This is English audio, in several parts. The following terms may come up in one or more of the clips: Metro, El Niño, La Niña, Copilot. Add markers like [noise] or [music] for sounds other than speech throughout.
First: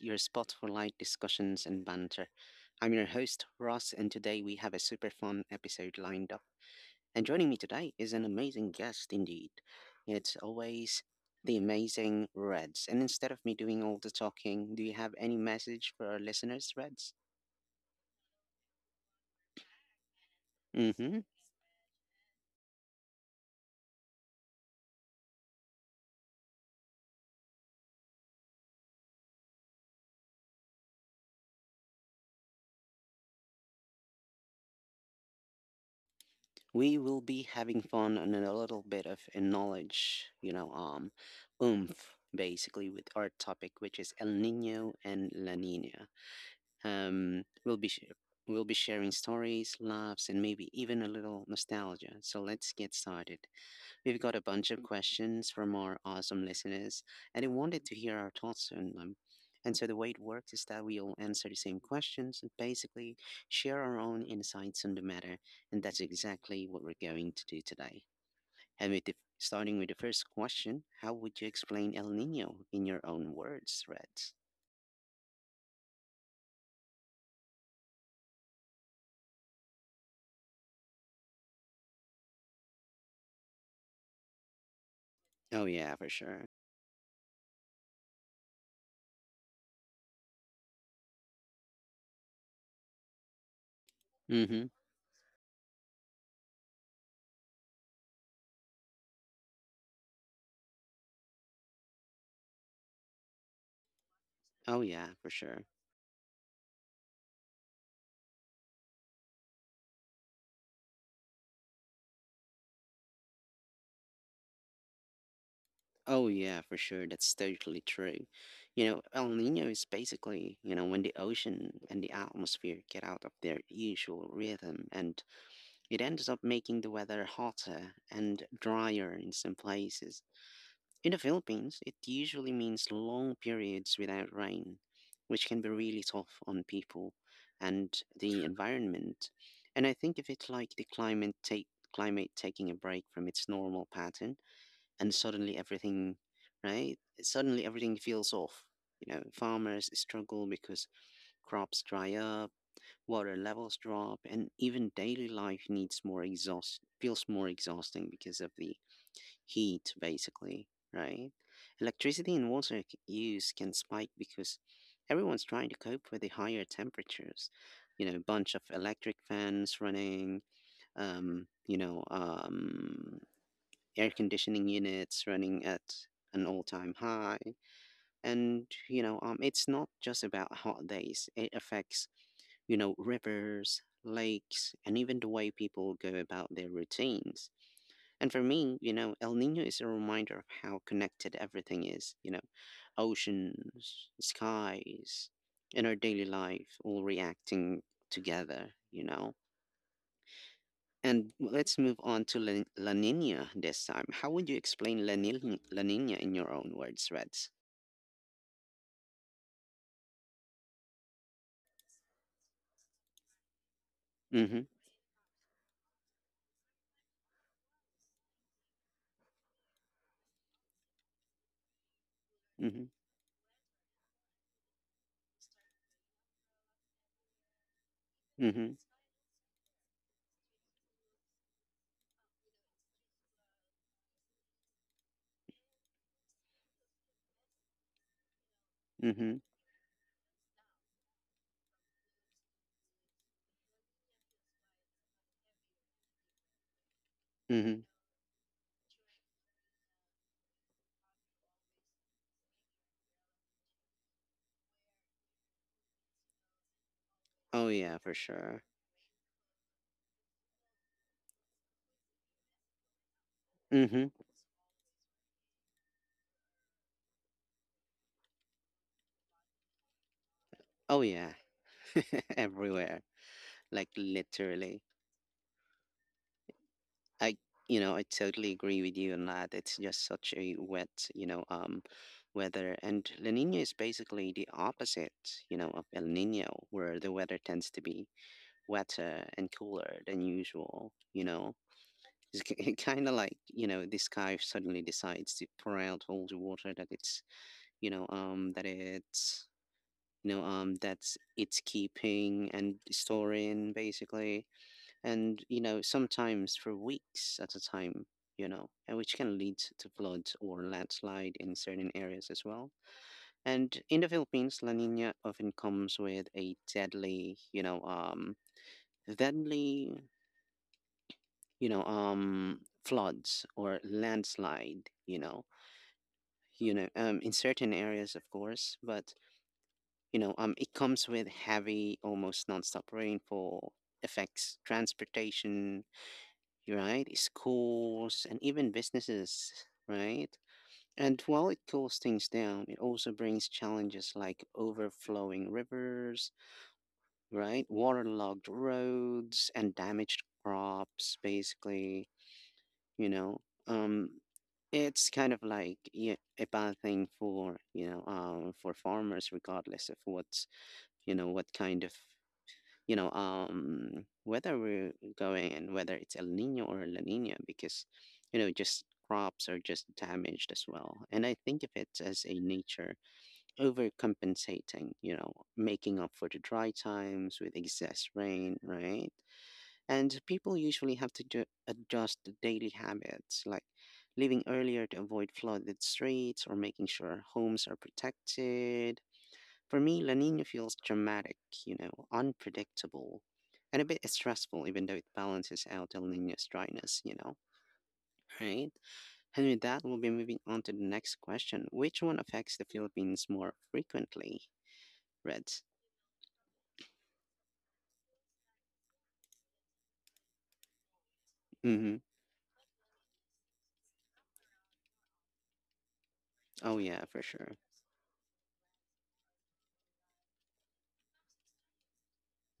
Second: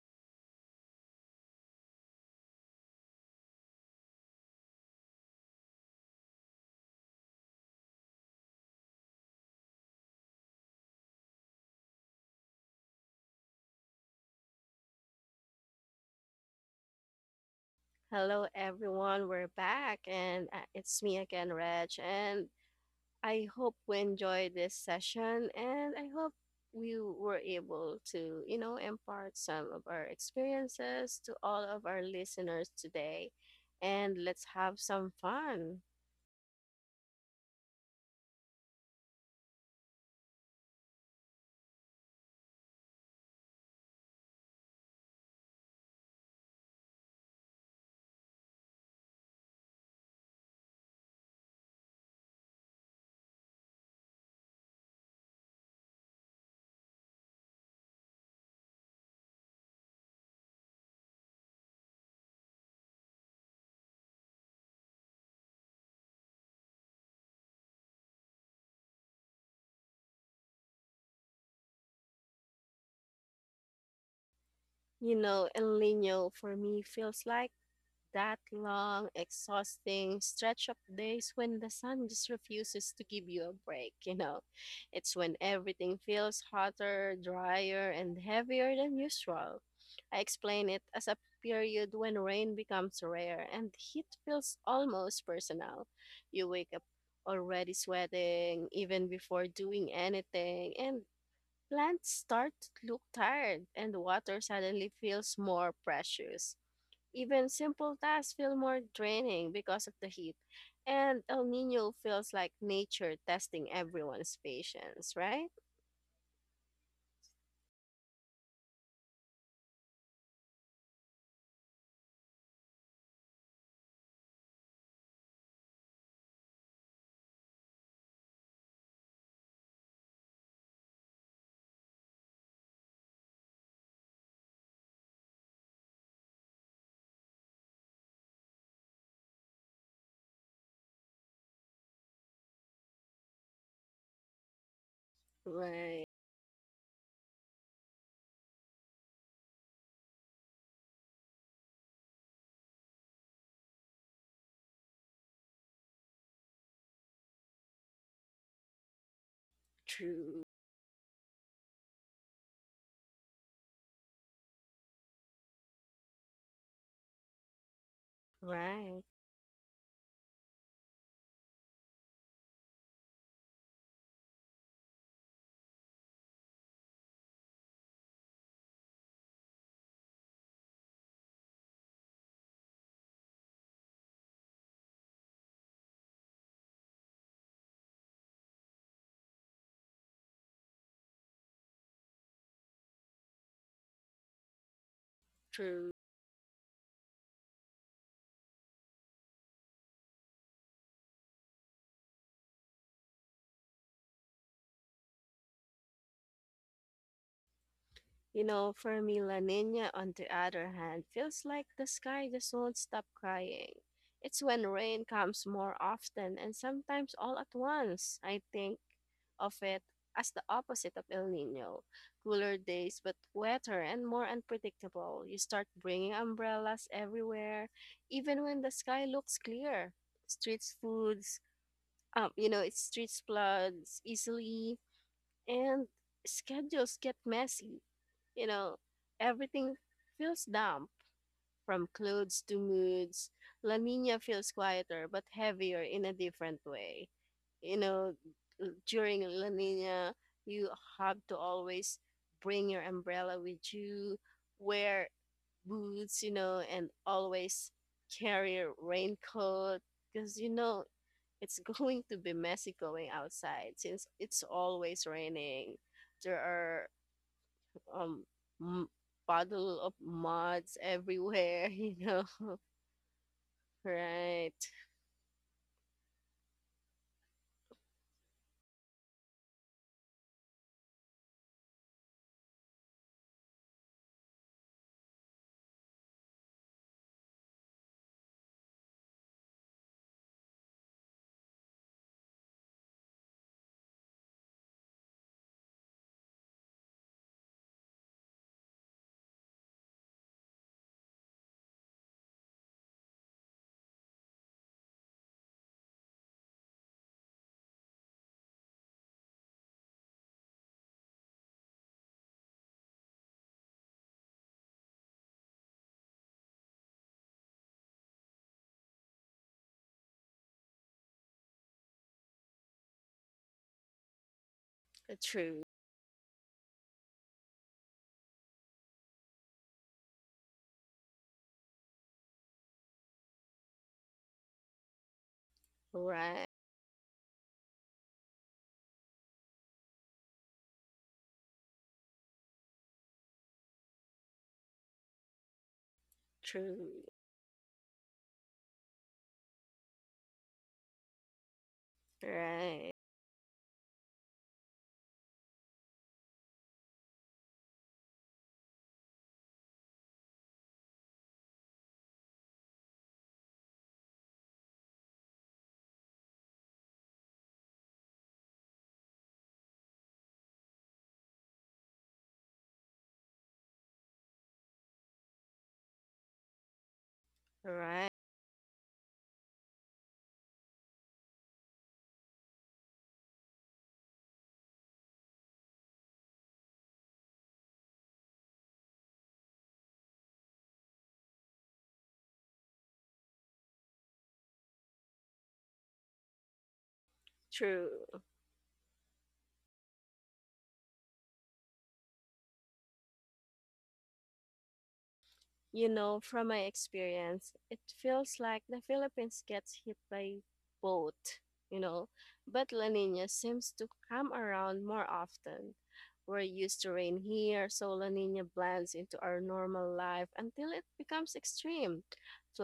your spot for light discussions and banter. I'm your host, Ross, and today we have a super fun episode lined up. And joining me today is an amazing guest indeed. It's always the amazing Reds. And instead of me doing all the talking, do you have any message for our listeners, Reds? Hello, everyone. We're back, and it's me Mm-hmm. again, Reg. And I hope we enjoyed this session, and I hope we were able to, you know, impart some of our experiences to all of our listeners today. And let's have some fun. We will be having fun and a little bit of a knowledge, oomph basically with our topic, which is El Nino and La Nina. Um, we'll be sh- we'll be sharing stories, laughs, and maybe even a little nostalgia. So let's get started. We've got a bunch of questions from our awesome listeners, and they wanted to hear our thoughts on them. And so the way it works is that we'll answer the same questions and basically share our own insights on the matter, and that's exactly what we're going to do today. And with starting with the first question, how would you explain El Nino in your own words, Reds? You know, El Nino for me feels like that long, exhausting stretch of days when the sun just refuses to give you a break, you know. It's when Oh yeah, everything for feels sure. hotter, drier, and heavier than usual. I explain it as a period when rain becomes rare and heat feels Mm-hmm. almost personal. You wake up already sweating, even before doing anything, and plants start to look tired, and water Oh suddenly yeah, for feels sure. more precious. Even simple tasks feel more draining because of the heat. And El Nino feels like nature testing everyone's patience, right? Oh yeah, for sure. That's totally true. El Nino is basically, when the ocean and the atmosphere get out of their usual rhythm, and it ends up making the weather hotter and drier in some places. In the Philippines, it usually means long periods without rain, which can be really tough on people and the [laughs] environment. And I think of it like the climate taking a break from its normal pattern and suddenly Right. Right? Suddenly everything feels off. You know, farmers struggle because crops dry up, water levels drop, and even daily life needs more exhaust feels more exhausting because of the heat, True. basically, right? Electricity and use can spike because everyone's trying to cope with the higher temperatures. You know, bunch of Right. electric fans running, um, you know, um, air conditioning units running at an all-time high, and it's not just about hot days. It affects, you know, rivers, lakes, and even the way people go about their routines. And for me, you know, El Nino is a reminder of how connected everything is, you know, oceans, skies, and True. our daily life, all reacting together, you know. And let's move on to La Nina this time. How would you explain La Nina in your own words, Reds? You know, for me, La Nina, on the other hand, feels like the sky just won't stop crying. It's Mm-hmm. when rain comes more often and sometimes all at once. I think of it as the opposite of El Nino, cooler Mm-hmm. days, but wetter and more unpredictable. You start bringing umbrellas everywhere, even when the Mm-hmm. sky looks clear. Streets foods, you know, it streets floods easily, and schedules get messy, you know, Mm-hmm. everything feels damp from clothes to moods. La Nina feels quieter but heavier in a different way. You Mm-hmm. know, during La Nina, you have to always bring your umbrella with you, wear boots, you know, and Oh always yeah, for carry sure. a raincoat because, you know, it's [laughs] going to be messy going outside since Mm-hmm. it's always raining. There are um m- puddle of muds Oh yeah, everywhere, [laughs] you know. [laughs] everywhere. Like Right. literally. I, you know, I totally agree with you on that. It's just such a wet, you know, um, weather. And La Nina is basically the opposite, you know, of El Nino, where the weather tends to be wetter and cooler than usual. You know, it's kind of like, you know, this guy suddenly decides to pour out all the water that it's, you know that's it's keeping and storing basically, and you know, sometimes for weeks at a time, you know, and which can lead to flood or landslide in certain areas as well. And in the Philippines, La Nina often comes with a deadly, deadly, you know, um, floods or landslide, True. you know, in certain areas, of course, but you know, it comes with heavy, almost nonstop rainfall, affects transportation, Right. right, schools, and even businesses, right? And while it cools things down, it also brings challenges like overflowing rivers, True. right, waterlogged roads, and damaged crops, basically, Right. you know. Um, It's kind of like, yeah, a bad thing for, you know, for farmers, regardless of what's, you know, what kind of, you know, whether we're going and whether it's El Nino or La Nina, because, you know, just crops are just damaged as well. And I think of it as a nature overcompensating, you know, making up for the dry times with excess Right. rain, right? And people usually have to adjust to daily habits like leaving earlier to avoid flooded streets or making sure homes are protected. For me, La Nina feels dramatic, you know, unpredictable, and a bit stressful, even though it balances out El Nino's dryness, you know. True. Right? And with that, we'll be moving on to the next question. Which one affects the Philippines more frequently? Reds. You know, from my experience, it feels like the Philippines gets hit by both, you Mm-hmm. know, but La Nina seems to come around more often. We're used Oh, to yeah, rain for sure. here, so La Nina blends into our normal life until it becomes extreme.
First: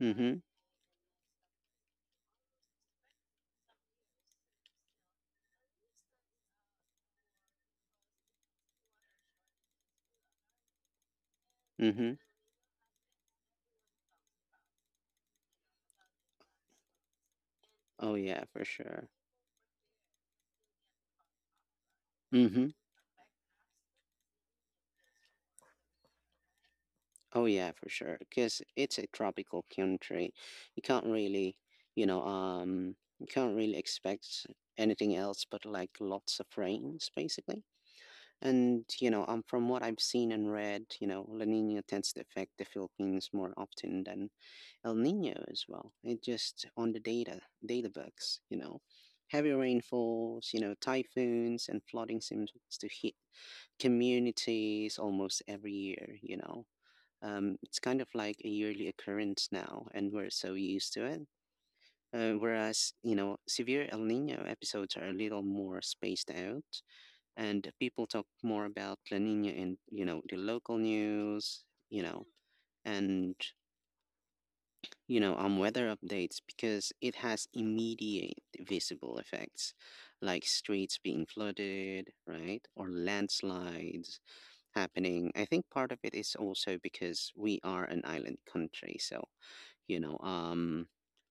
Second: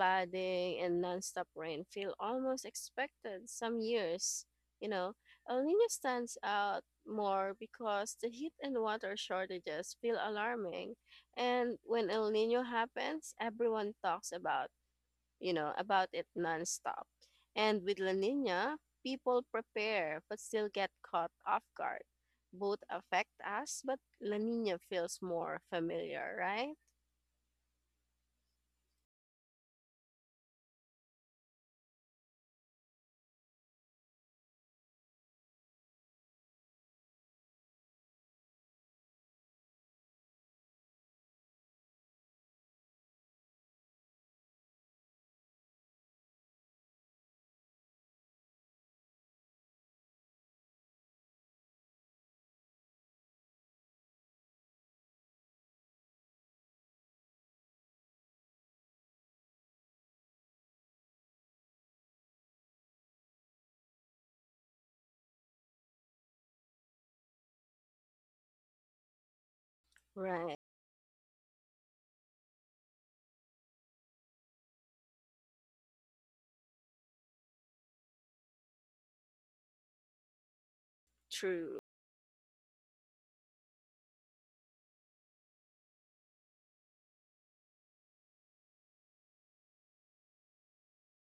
Mm-hmm. and nonstop rain feel almost expected some years, you know. El Nino stands out more because the heat and water shortages feel alarming, and when Mm-hmm. El Nino happens, everyone talks about, you know, about it nonstop. And with La Oh, yeah, for Nina, sure. people prepare but still get caught off guard. Mm-hmm. Both affect us, but La Nina feels more familiar, right? Oh yeah, for sure. Because it's a tropical country, you can't really, you can't really expect anything else but like lots of rains, basically. And you know, from what I've seen and read, you know, La Nina tends to affect the Philippines more often than El Nino as well. It just on the data books, you know, heavy rainfalls, you know, typhoons and flooding seems to hit communities almost every year. You know, it's kind of like a yearly occurrence now, and we're so used to it. Whereas, you know, severe El Nino episodes are a little more spaced out, and people talk more about La Nina in, you know, the Right. local news, you know, and, you know, on weather updates because it has immediate visible effects like streets being True. flooded, right? Or landslides happening. I think part of it is also because we are an island country, so you know, um,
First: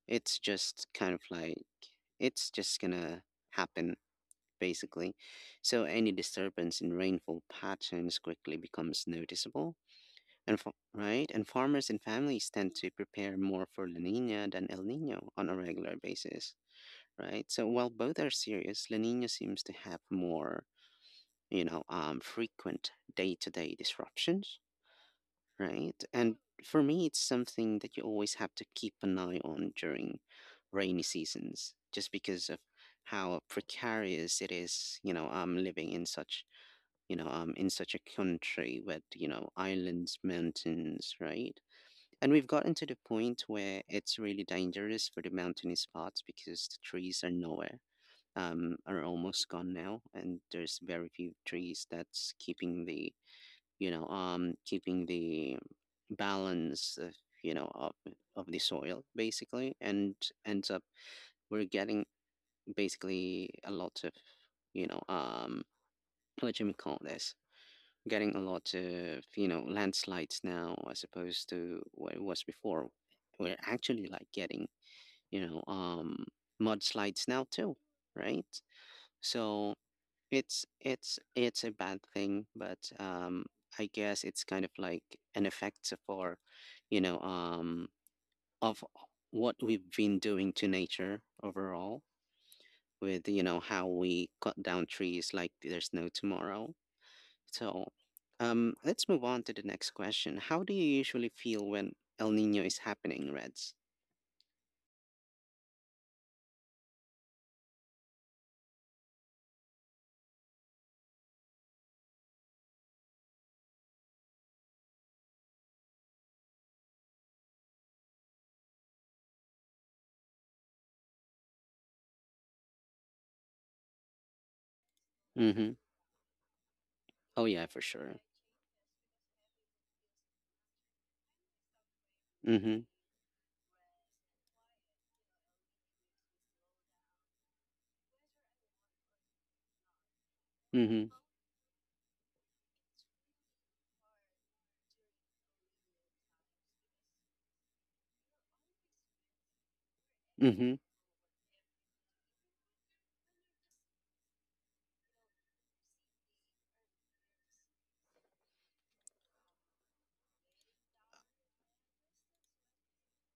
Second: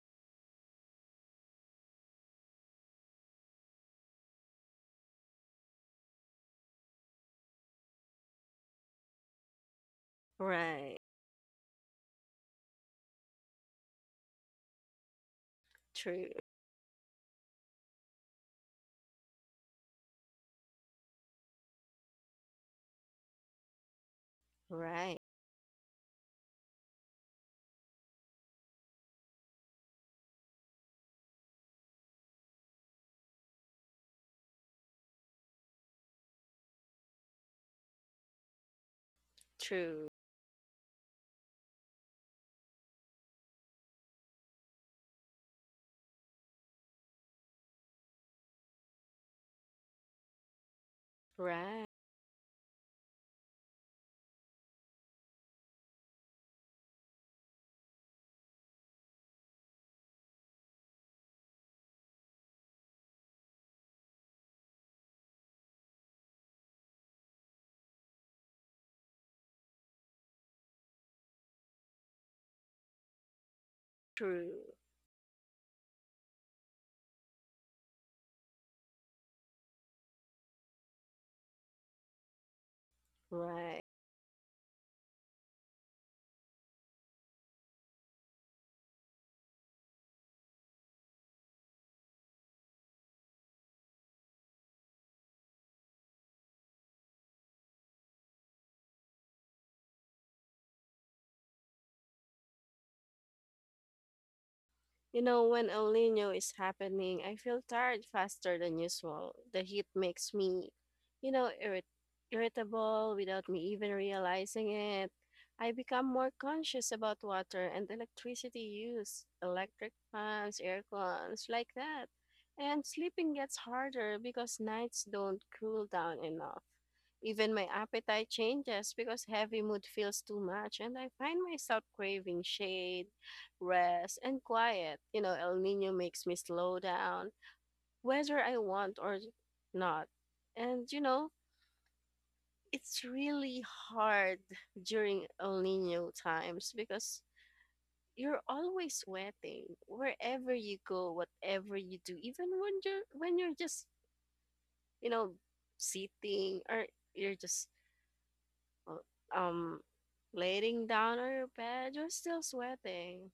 it's just kind of like it's just gonna happen basically, so any disturbance in rainfall patterns quickly becomes noticeable, and Right. right, and farmers and families tend to prepare more for La Nina than El Nino on a regular True. basis, right? So while both are serious, La Nina seems to have more, you know, um, frequent day-to-day disruptions, Right. right? And for me, it's something that you always have to keep an eye on during rainy seasons, just because of how precarious it is. You know, I'm living in such, you know, in such a country with, you know, True. islands, mountains, right? And we've gotten to the point where it's really dangerous for the mountainy spots because the trees are nowhere. Are almost gone now, and there's very few trees Right. that's keeping the, you know, keeping the balance, you know, of the soil basically, and ends up we're getting basically a lot of, you know, what do you call this? Getting a lot of, you know, landslides now as opposed to what it was before. We're actually like True. getting, you know, um, mudslides now too, right? So it's a bad thing, but Right. I guess it's kind of like an effect for, you know, of what we've been doing to nature overall with, you know, how we cut down trees like there's no tomorrow. So, let's move on to the next question. How do you usually feel when El Nino is happening, Reds? You know, when El Nino is happening, I feel tired faster than usual. The heat makes me, you know, irritable without me even realizing it. I become more conscious about water and electricity use, electric fans, air cons, like that. And sleeping gets harder because nights don't Mm-hmm. cool down enough. Oh Even yeah, my for sure. appetite changes because heavy mood feels too much, and I find myself craving Mm-hmm. shade, rest, and quiet. You know, El Nino makes me slow down, whether I want or not. And, you Mm-hmm. know, it's really hard during El Nino times because you're always sweating wherever you Mhm. go, whatever you do, even when you're just, you know, sitting or you're just uh, um laying down on your bed, you're still sweating.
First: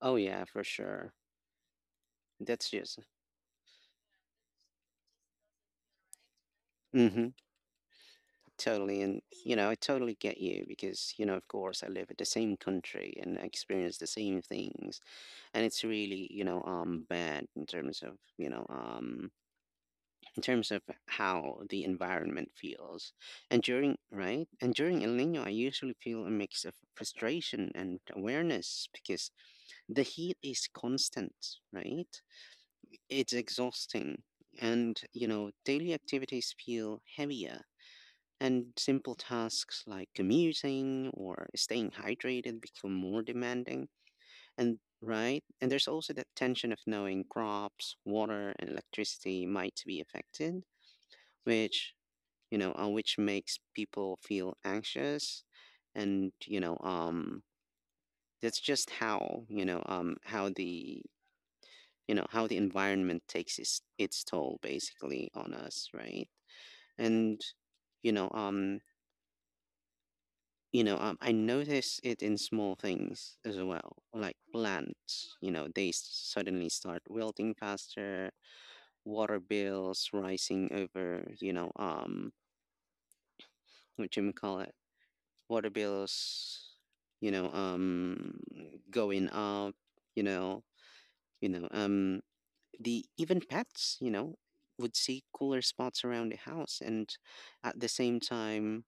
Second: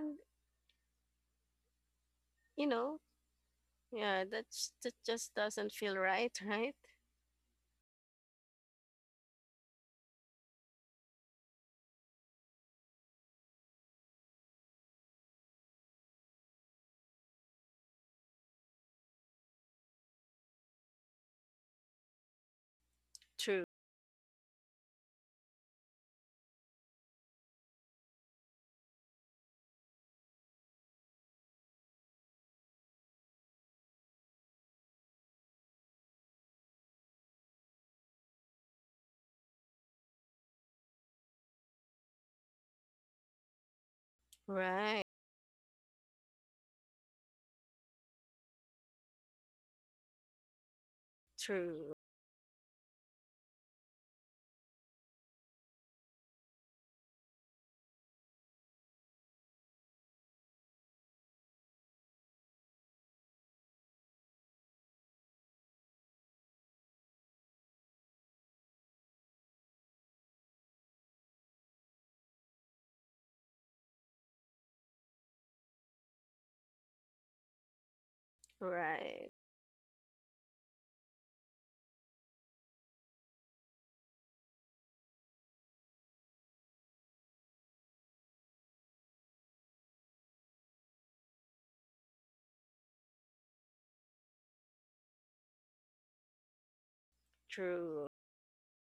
Oh, yeah, for sure. you That's know, just yeah, that just doesn't feel right, [laughs] right? mhm. Totally. And, you know, I totally get you because, you know, of course, I live in the same country and I experience the same things. And it's really, you know, bad in terms of, you know, in terms of how the environment feels. And True. Right? And during El Nino, I usually feel a mix of frustration and awareness because the heat is constant, right? It's exhausting, and you know, daily activities feel heavier, and simple tasks like commuting or staying hydrated become more demanding. And Right. right, and there's also that tension of knowing crops, water, and electricity might be affected, which, True. you know, which makes people feel anxious, and you know, that's just how, you know, how the, you know, how the environment takes its toll basically on us, right? And you know um you know, I notice it in small things as well, like plants, you know, they suddenly start wilting faster, Right. water bills rising over, you know, um, what you call it, water bills, you know, um, going up, you know, you know, um, the even pets, you know, would see cooler spots around the house. And at the True. same time,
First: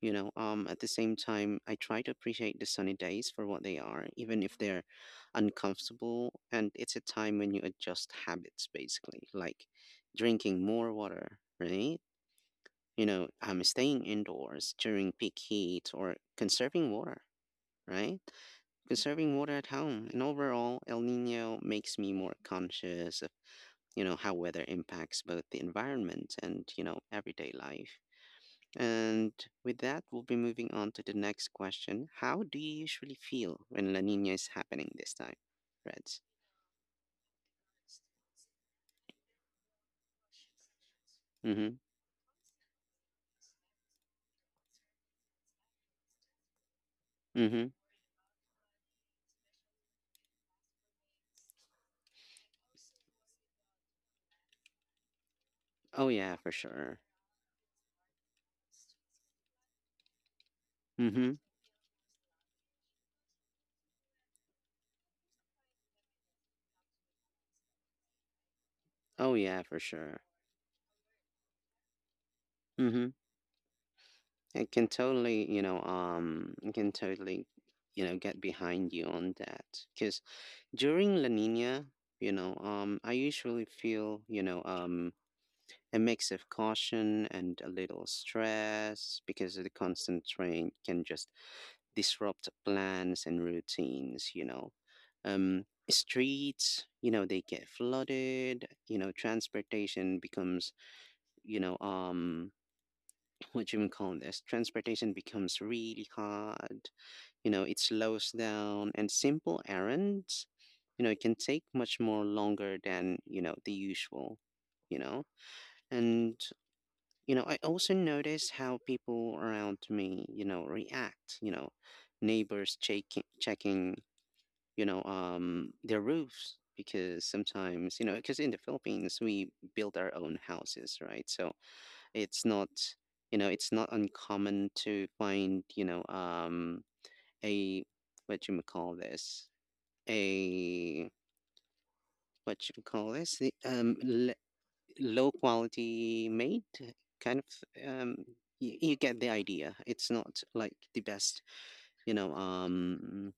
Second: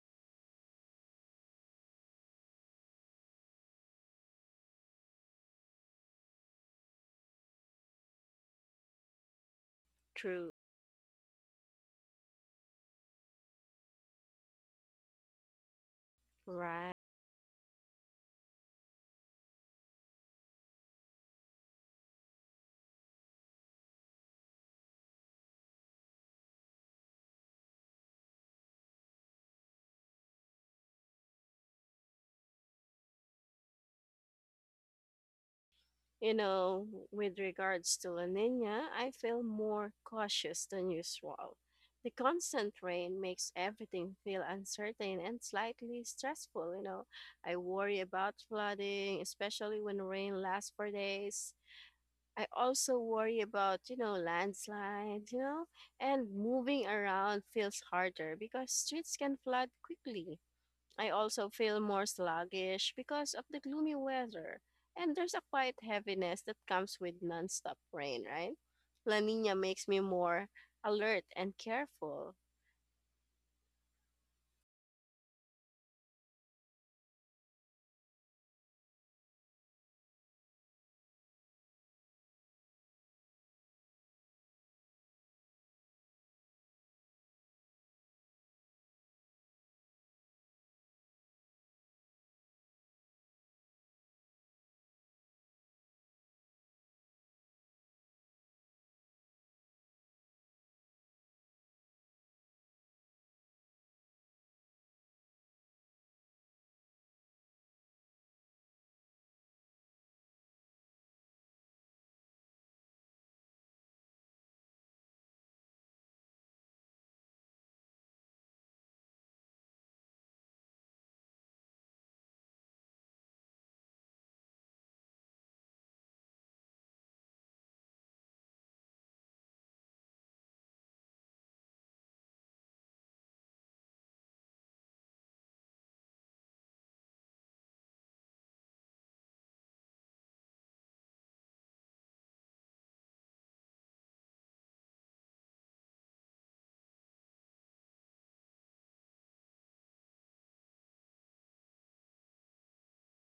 you know, at the same time, I try to appreciate the sunny days for what they are, even if they're uncomfortable. And it's a time when you adjust habits, basically, like True. drinking more water, right? You know, staying indoors during peak heat or conserving Right. water, right? Conserving water at home. And overall, El Nino makes me more conscious of, you know, how weather impacts both the environment and, you know, everyday life. And with that, we'll be moving on to the next question. How do you usually feel when La Nina is happening this time, Reds? You know, with regards to La Nina, I feel more cautious than usual. Mm-hmm. The constant rain makes everything feel uncertain and slightly stressful, you know. I Mm-hmm. worry about flooding, especially when rain lasts for days. I also worry about, you know, landslides, you know, Oh and yeah, for moving sure. around feels harder because streets can flood quickly. I Mm-hmm. also feel more sluggish because of the gloomy weather. And there's a quiet heaviness that comes with nonstop rain, right? La Oh Nina yeah, for makes me sure. more alert and careful. Mm-hmm. It can totally, you know, it can totally, you know, get behind you on that. Because during La Nina, I usually feel, a mix of caution and a little stress because the constant train can just disrupt plans and routines. Streets, they get flooded, transportation becomes, you know, um, [laughs] [clears throat] what do you call this? Transportation becomes really hard, it slows down, and simple errands, it can take much more longer than, the usual, you know. And I also noticed how people around me react, neighbors checking their roofs, because sometimes, because in the Philippines we build our own houses, right? So it's not, it's not uncommon to find, a, what you may call this, a, what you call this, the, low quality made kind of um you get the idea, it's not like the best, you know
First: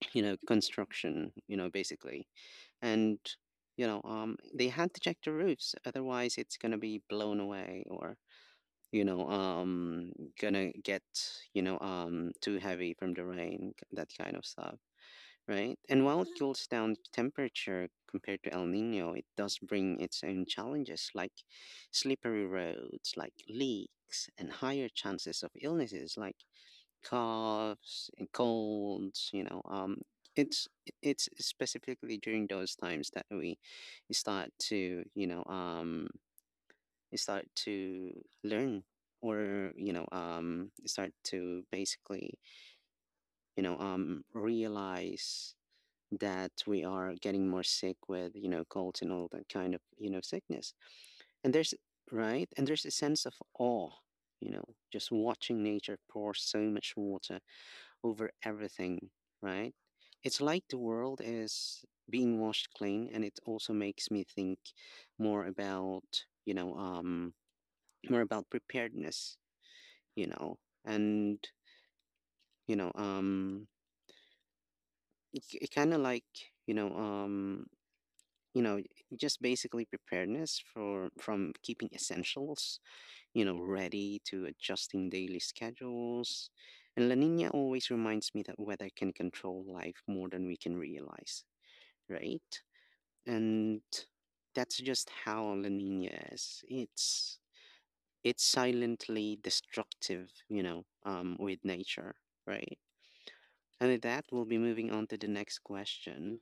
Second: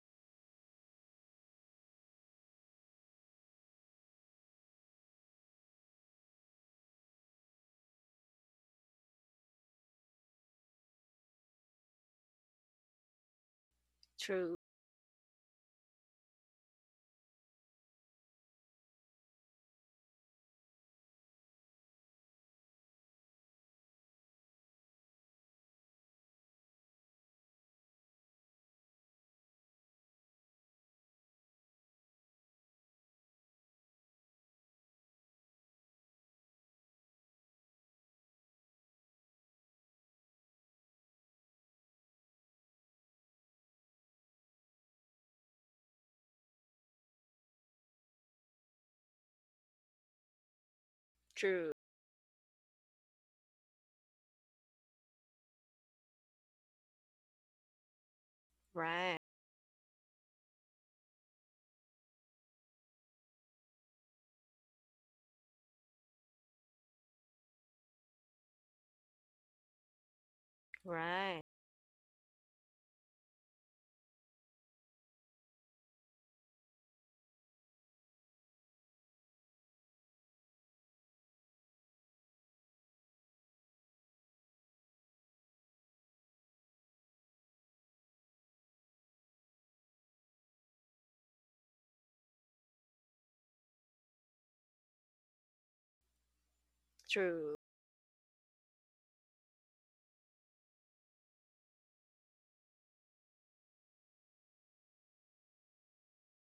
[clears throat] construction, you know, basically. And they had to check the roofs, otherwise it's going to be blown away, or you know um going to get too heavy from the rain, that kind of True, stuff, right? And while it cools down temperature compared to El Nino, it does bring its own challenges like slippery roads, like leaks, and higher chances of illnesses like coughs and colds. It's it's specifically during those times that we start to, you know, um, start to learn, or, you know, start to basically realize that we are getting more sick with colds and all that kind of sickness. And true. there's, right? And there's a sense of awe, you know, just watching nature pour so much water over everything, Right, right? It's like the world is being washed clean. And it also makes me think more about, you know, um, more about preparedness, you know, and, right. you know, um, it kind of like, you know, um, you know just basically preparedness, for from keeping essentials ready to adjusting daily schedules. And La Nina always reminds me that weather can control life more than we can realize, right? And that's just how La Nina is. it's True. it's silently destructive, you know with nature, right? And with that, we'll be moving on to the next question.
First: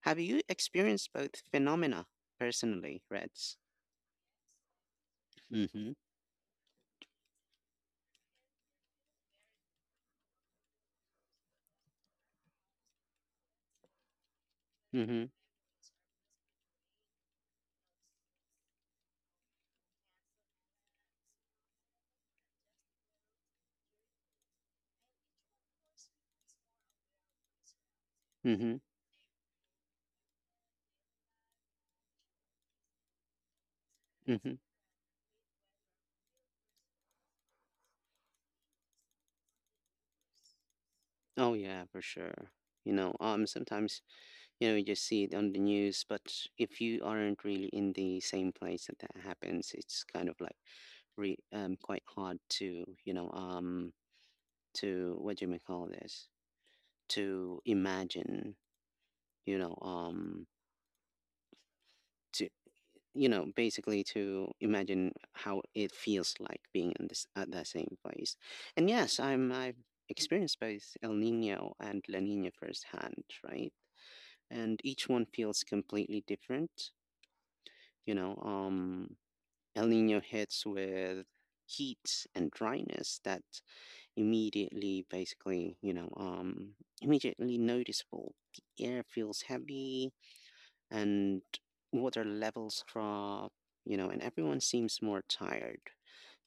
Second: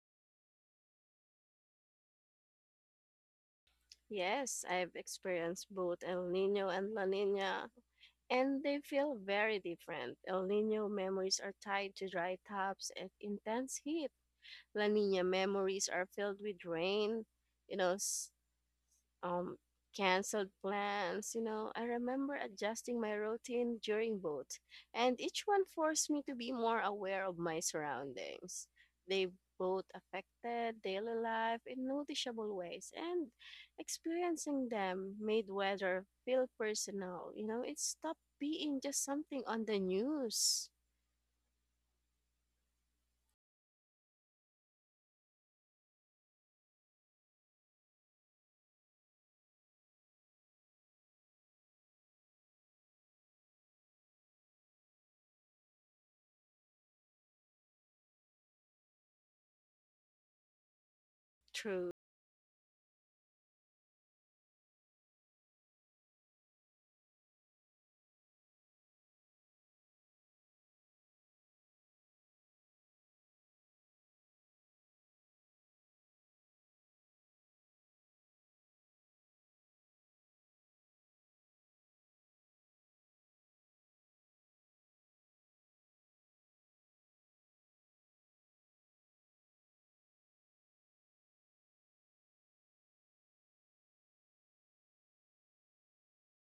Have you experienced both phenomena personally, Reds? Yes, I've experienced Mhm, both El Nino and La Nina and they feel very different. El Nino memories are tied to dry tops and intense heat. La Nina mhm, memories are filled with rain, you know, s- um, canceled plans. You know, I remember adjusting my routine during both, and each one forced me to be more aware of my surroundings. mhm, They both affected daily life in noticeable ways, and mhm. experiencing them made weather feel personal. You know, it stopped being just something on the news. Oh yeah, for sure. Sometimes you just see it on the news, but if you aren't really in the same place that that happens, it's kind of like re quite hard to, to, what do you may call this, to imagine, you know um True, to, basically to imagine how it feels like being in this at the same place. And yes, I've experienced both El Nino and La Nina firsthand, right? And each one feels completely different. You know, um, El Nino hits with heat and dryness that immediately, basically, you know, immediately noticeable. The air feels heavy and water levels drop and everyone seems more tired,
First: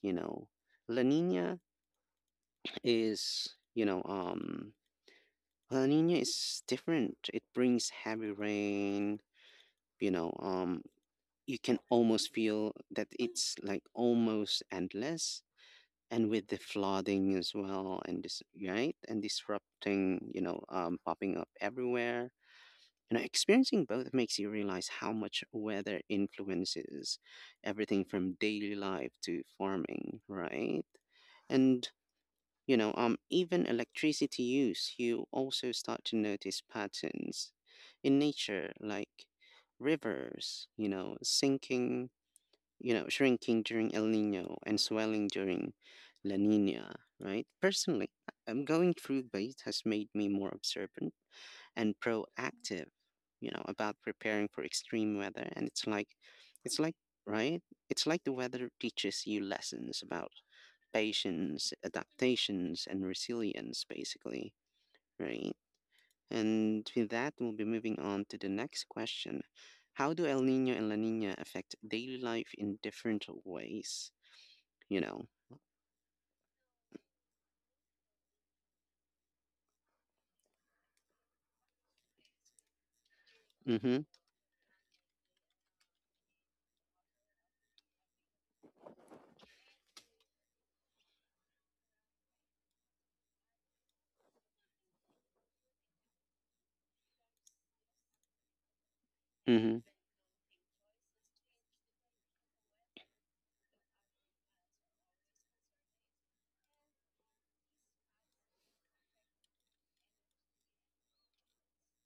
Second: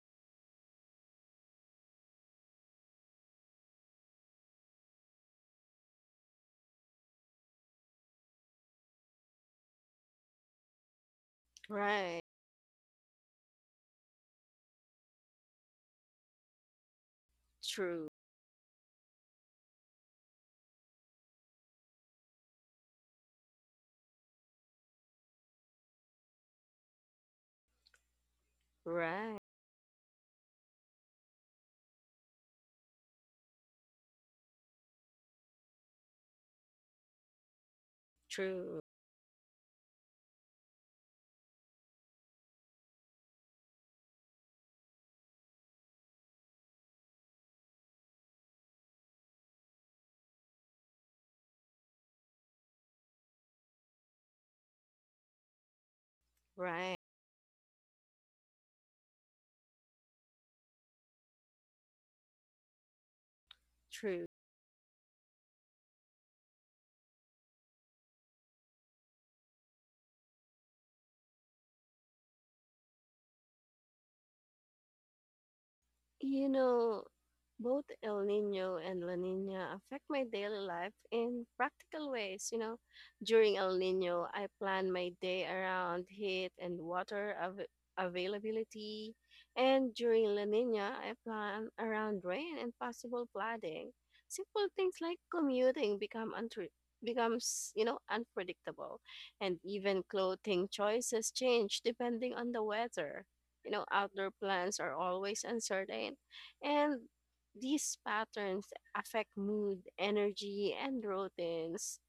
you know. La Nina is, you know, um, La Nina is different. It brings heavy rain, you know, um, you can right, almost feel that it's like almost endless. And with the flooding as well, true, and this, right? And disrupting, popping up everywhere. Experiencing both makes you realize how much weather influences everything from daily life right, to farming, right? And even electricity use, you also start to notice patterns in nature, true, like rivers, sinking, shrinking during El Nino and swelling during La Nina, right? Personally, I'm going through both has made me more observant and proactive, about preparing for extreme weather. And it's like, right, right? it's like the weather teaches you lessons about patience, adaptations, and resilience, true. basically, right? And with that, we'll be moving on to the next question. How do El Nino and La Nina affect daily life in different ways, you know? You know, both El Nino and La Nina affect my daily life in practical ways. You know, during El Mm-hmm. Nino, I plan my day around heat and water availability, and during La Nina, I plan around rain and possible flooding. Simple things like commuting become untre- becomes, you know, unpredictable, and Mm-hmm. even clothing choices change depending on the weather. You know, outdoor plans are always uncertain, and these patterns affect mood, energy, and routines.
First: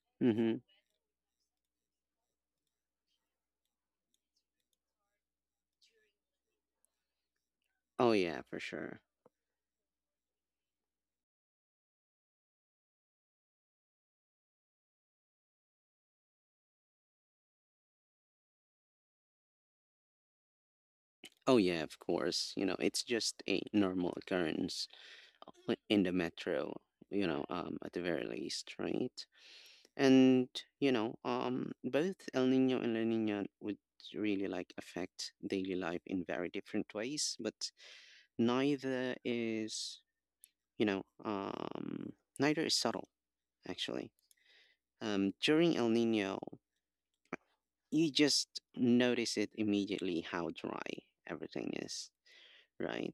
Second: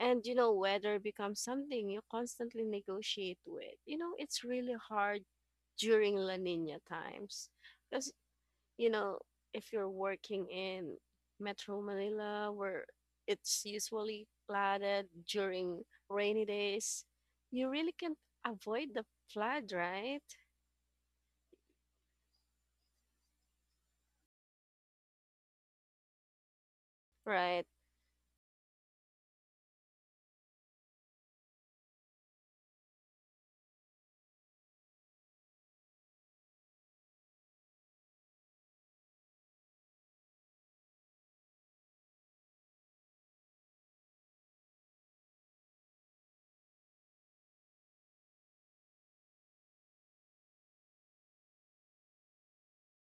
And you know, Mm-hmm. weather becomes something you constantly negotiate with. You know, it's really hard during La Nina times because, Oh yeah, for you sure. know, if you're working in Metro Manila where it's usually flooded during rainy days, you really can't avoid the flood, right? Oh yeah, of course. It's just a normal occurrence, like, in the metro, Right. At the very least, right? And, both El Nino and La Nina would really like affect daily life in very different ways, but neither is, you know, um, neither is subtle, actually. During El Nino, you just notice it immediately how dry everything is, right?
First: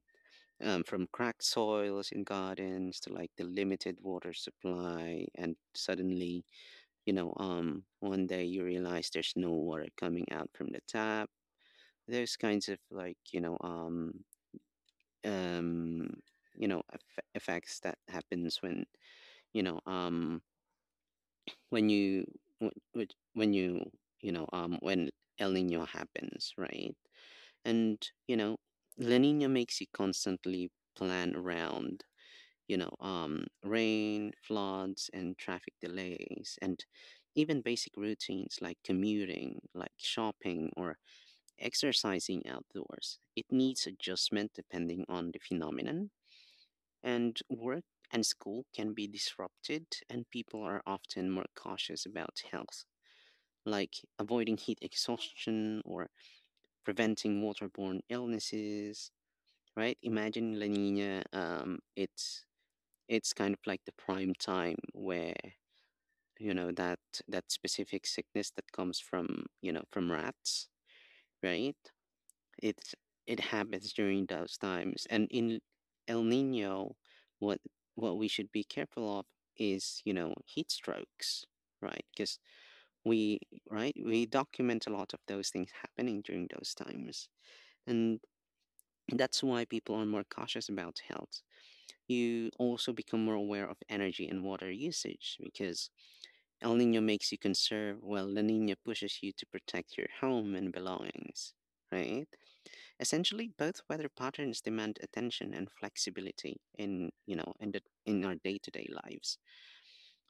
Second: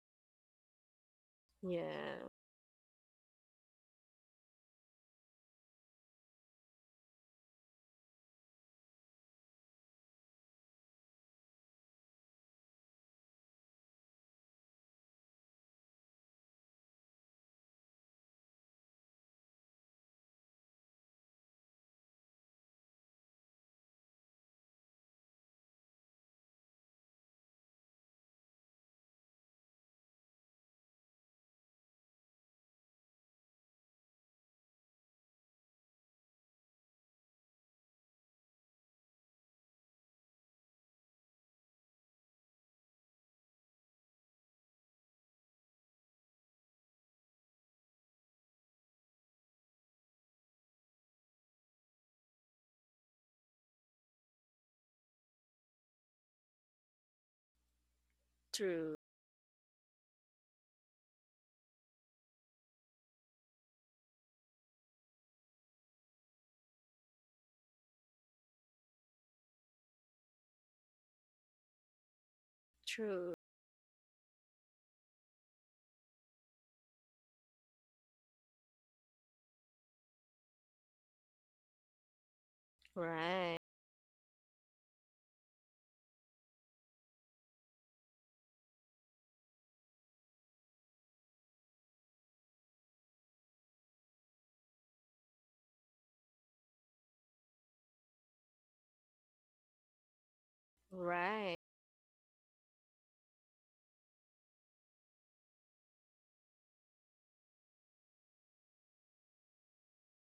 From cracked soils in Yeah, gardens to like the limited water supply. And suddenly, one day you realize there's no water coming out from the tap, those kinds of, like, um effects that happens when, you know um when you when you know when El Nino happens, right? And La Nina makes you constantly plan around, rain, floods, and traffic delays, and even basic routines like commuting, like shopping, or exercising outdoors. It needs adjustment depending on the phenomenon, and work and school can be disrupted, and people are often more cautious about health, like avoiding heat exhaustion or preventing waterborne true, illnesses. Right? Imagine La Nina. It's kind of like the prime time where that, that specific sickness that comes from, from rats, right? it's true. it happens during those times. And in El Nino, what what we should be careful of is, heat strokes, right? Because we Right, right we document a lot of those things happening during those times. And that's why people are more cautious about health. You also become more aware of energy and water usage because El Nino makes you conserve, while La Nina pushes you to protect your home and belongings, right. right? Essentially, both weather patterns demand attention and flexibility in, in our day-to-day lives.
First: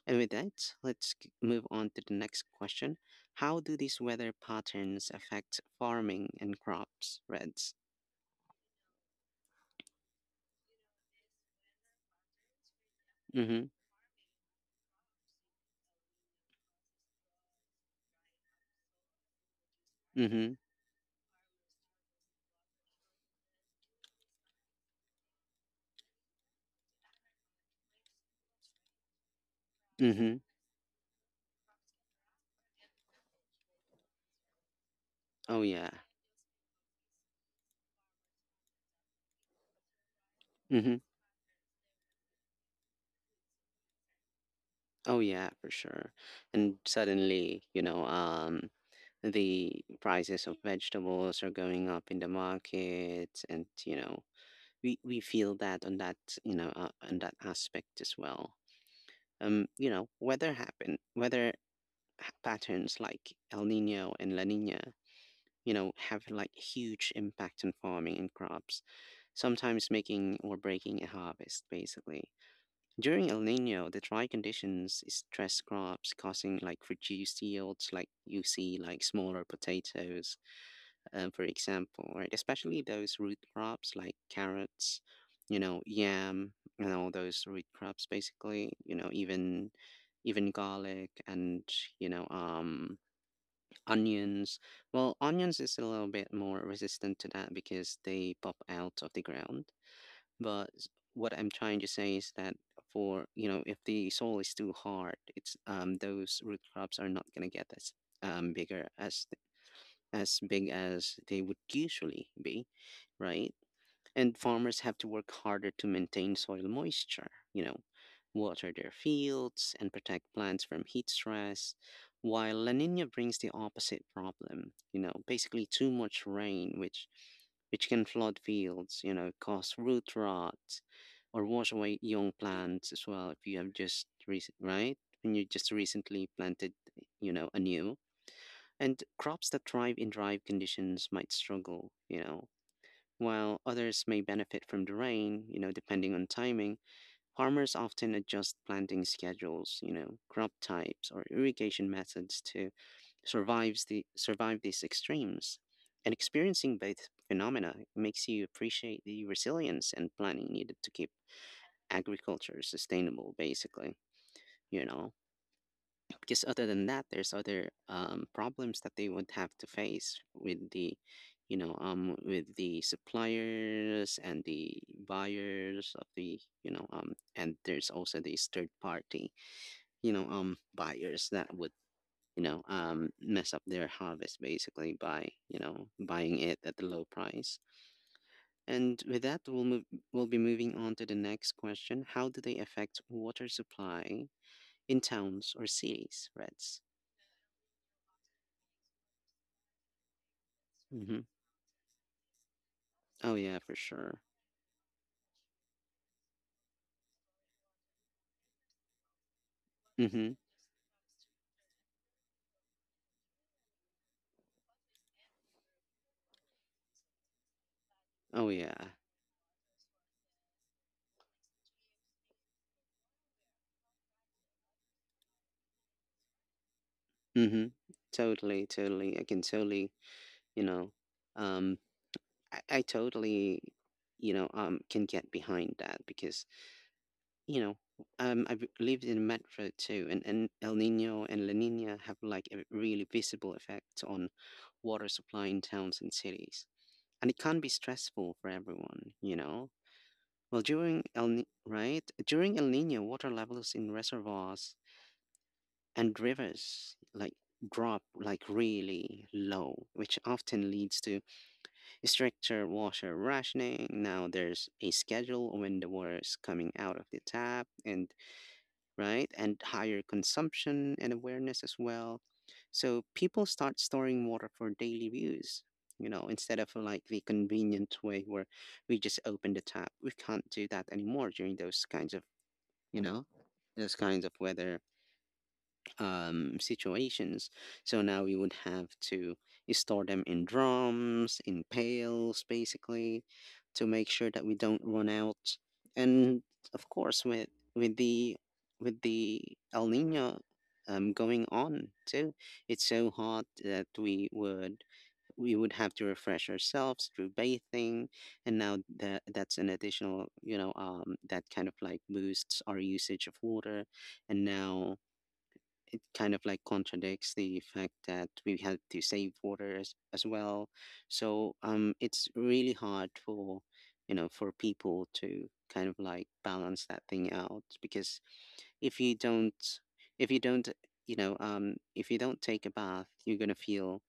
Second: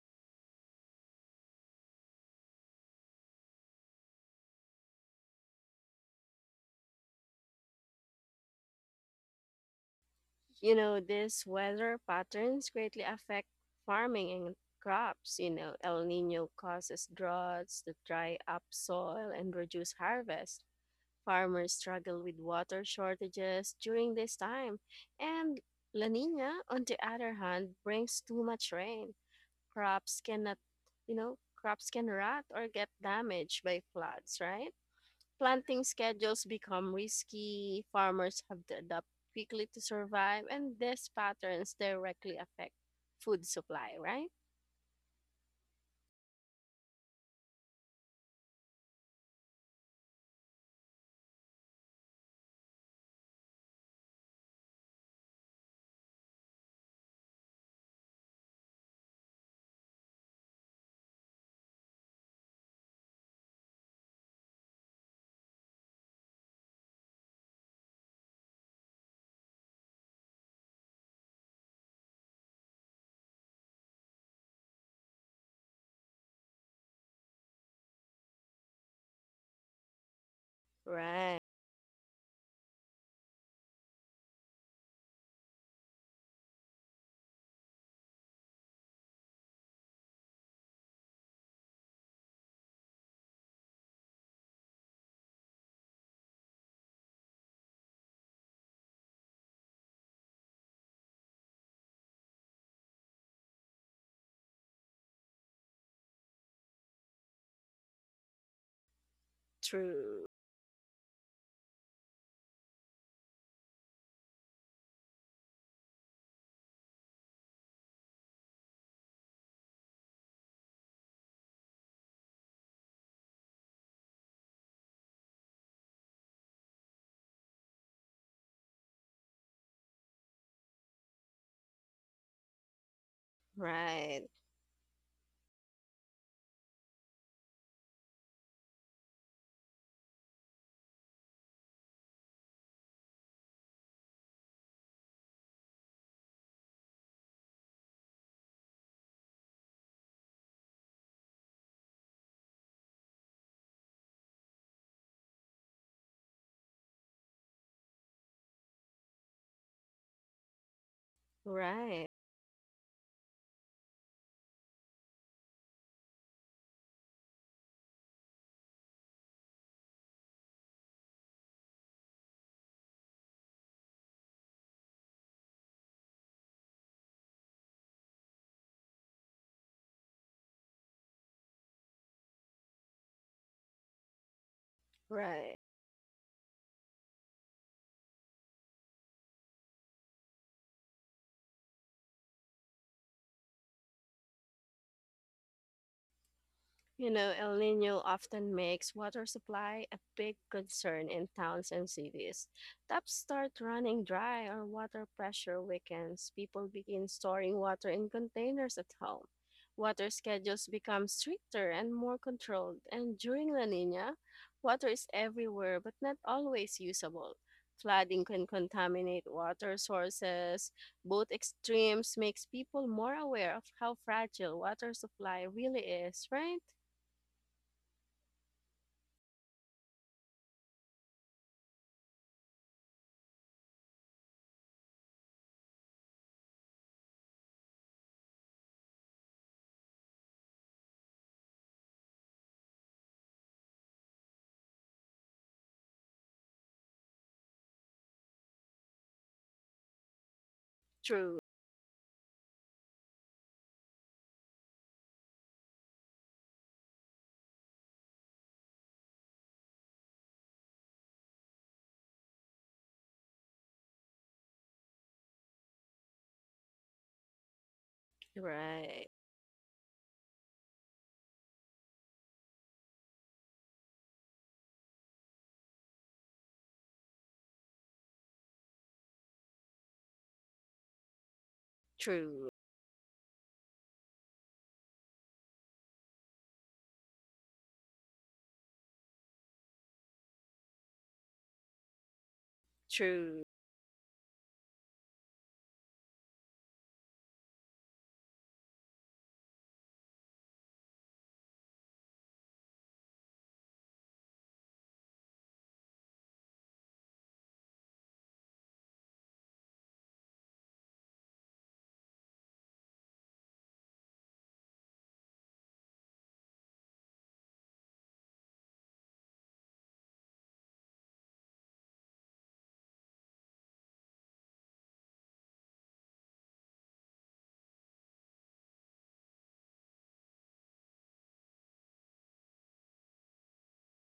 And with that, let's move on to the next question. How do these weather patterns affect farming and crops, Reds? You know, these weather patterns greatly affect Mm-hmm. farming and crops. You know, El Nino causes droughts that dry up soil and reduce Mm-hmm. harvest. Farmers struggle with water shortages during this time. And La Nina, on the other hand, brings too much rain. Crops Mm-hmm. cannot, you know, crops can rot or get damaged by floods, right? Oh Planting yeah. schedules become risky, farmers have to adapt quickly to survive, and Mm-hmm. these patterns directly affect food supply, right? Oh yeah, for sure. And suddenly, the prices of vegetables are going up in the market. And we feel that on that, on that aspect as well. Weather happen weather ha- Patterns like El Nino and La Nina, you know, have like huge impact on farming and crops, sometimes making or breaking a harvest, basically. During El Nino, the dry conditions stress crops, causing like reduced yields, like you see like smaller potatoes, Right. for example, right? Especially those root crops like carrots, yam, and all those root crops, basically, even garlic and you know um onions. Well, onions is a little bit more resistant to that because they pop out of the ground. But what I'm trying to say is that, for, if the soil is too hard, it's those root crops are not going to get as bigger True. as big as they would usually be, right? And farmers have to work harder to maintain soil moisture, you know, water their fields and protect plants from heat stress, while La Nina brings the opposite problem, basically too much rain, which can flood fields, cause root rot or wash away young plants as well, if you have just Right. recent, right? When you just recently planted anew. And crops that thrive in dry conditions might struggle, while others may benefit from the rain, depending on timing. Farmers often adjust planting schedules, crop types or irrigation methods to survive these extremes. And experiencing both phenomena makes you appreciate the resilience and planning needed to keep Right. agriculture sustainable, basically, you know because other than that there's other, problems that they would have to face with the, with the suppliers and the buyers of the, and there's also these third party, buyers that would, mess up their harvest, basically, by Right. Buying it at the low price. And with that, we'll be moving on to the next question. How do they affect water supply in towns or cities, Reds? You know, El Nino often makes water supply a big concern in towns and cities. Taps Oh start yeah, for running sure. dry or water pressure weakens. People begin storing water in containers at home. Water Mhm. schedules become stricter and more controlled. And during La Nina, water is everywhere but not always usable. Flooding can Oh yeah. contaminate water sources. Both extremes makes people more aware of how fragile water supply really is, right? Mhm. Totally, totally. I can totally, you know, um I totally, can get behind that because, you know, I've lived in Metro too, and El Nino and La Nina have like a really visible effect on water supply in towns and cities. And it can be stressful for everyone. Well, during El True. Ni- right? During El Nino, water levels in reservoirs and rivers drop like really low, which often leads to stricter water rationing. Now there's a schedule when the water is coming out of the tap, and Right. right, and higher consumption and awareness as well. So people start storing water for daily use. Instead of like the convenient way where we just open the tap, we can't do that anymore during those kinds of, True. you know, those kinds of weather situations. So now we would have to store them in drums, in pails, basically, True. to make sure that we don't run out. And of course, with the with the El Nino going on too, it's so hot that we would have to refresh ourselves through bathing, and now that that's an additional, that kind of like boosts our usage of water, and now it kind of like contradicts the fact that we have to save water as well. So it's really hard for, you know, for people to kind of like balance that thing out, because if you don't if you don't if you don't take a bath you're gonna feel,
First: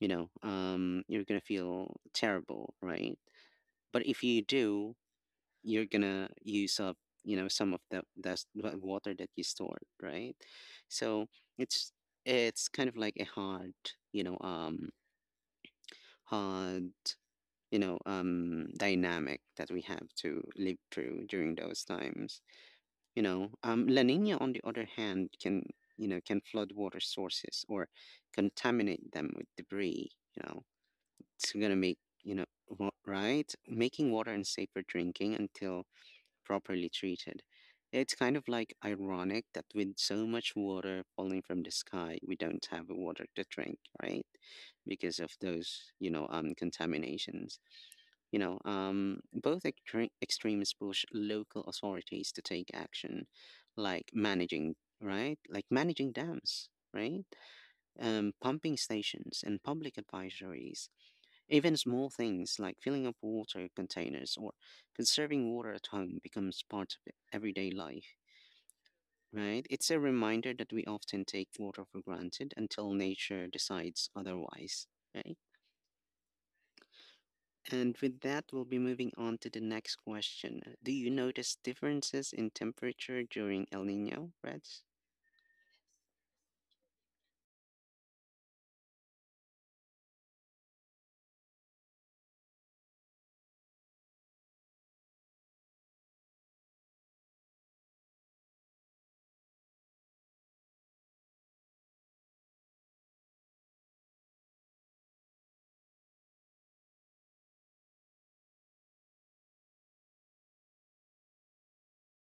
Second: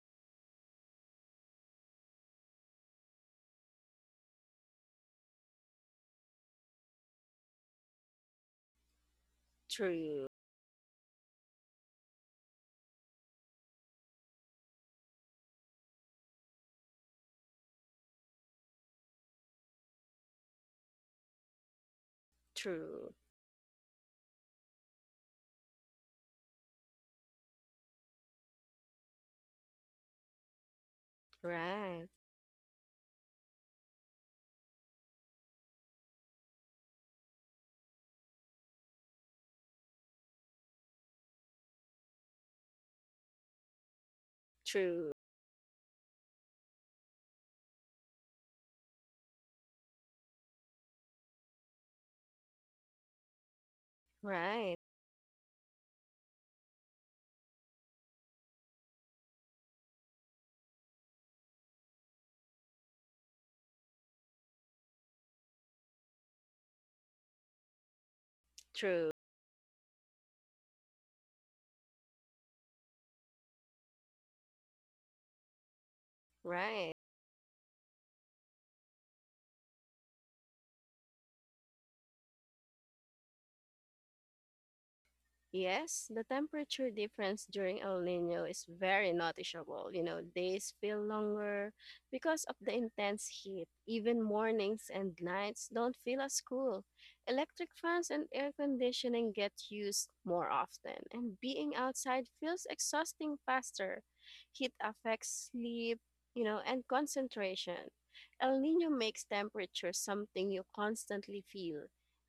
you're gonna feel terrible, right? But if you do, you're gonna use up, you know, some of the water that you stored, True. right? So it's it's kind of like a hard you know hard dynamic that we have to live through during those times. True. La Nina, on the other hand, can, you know, can flood water sources or contaminate them with debris, you know. It's gonna make, Right. you know, right, making water unsafe for drinking until properly treated. It's kind of like ironic that with so much water falling from the sky, we don't have water to drink, right? True. Because of those, contaminations. Both extremes push local authorities to take action, like Right. managing, right? Like managing dams, right? Pumping stations and public advisories, even small things like filling up water containers or conserving water at home becomes part of everyday life, True. right? It's a reminder that we often take water for granted until nature decides otherwise, right? Right. And with that, we'll be moving on to the next question. Do you notice differences in temperature during El Nino, Reds? Yes, the temperature difference during El Nino is very noticeable. You know, days feel longer because of the intense heat. Even mornings and nights don't feel as cool. Electric fans and air conditioning get used more often, and being outside feels exhausting faster. Heat affects sleep, you know, and concentration. El Nino makes temperature something you constantly feel,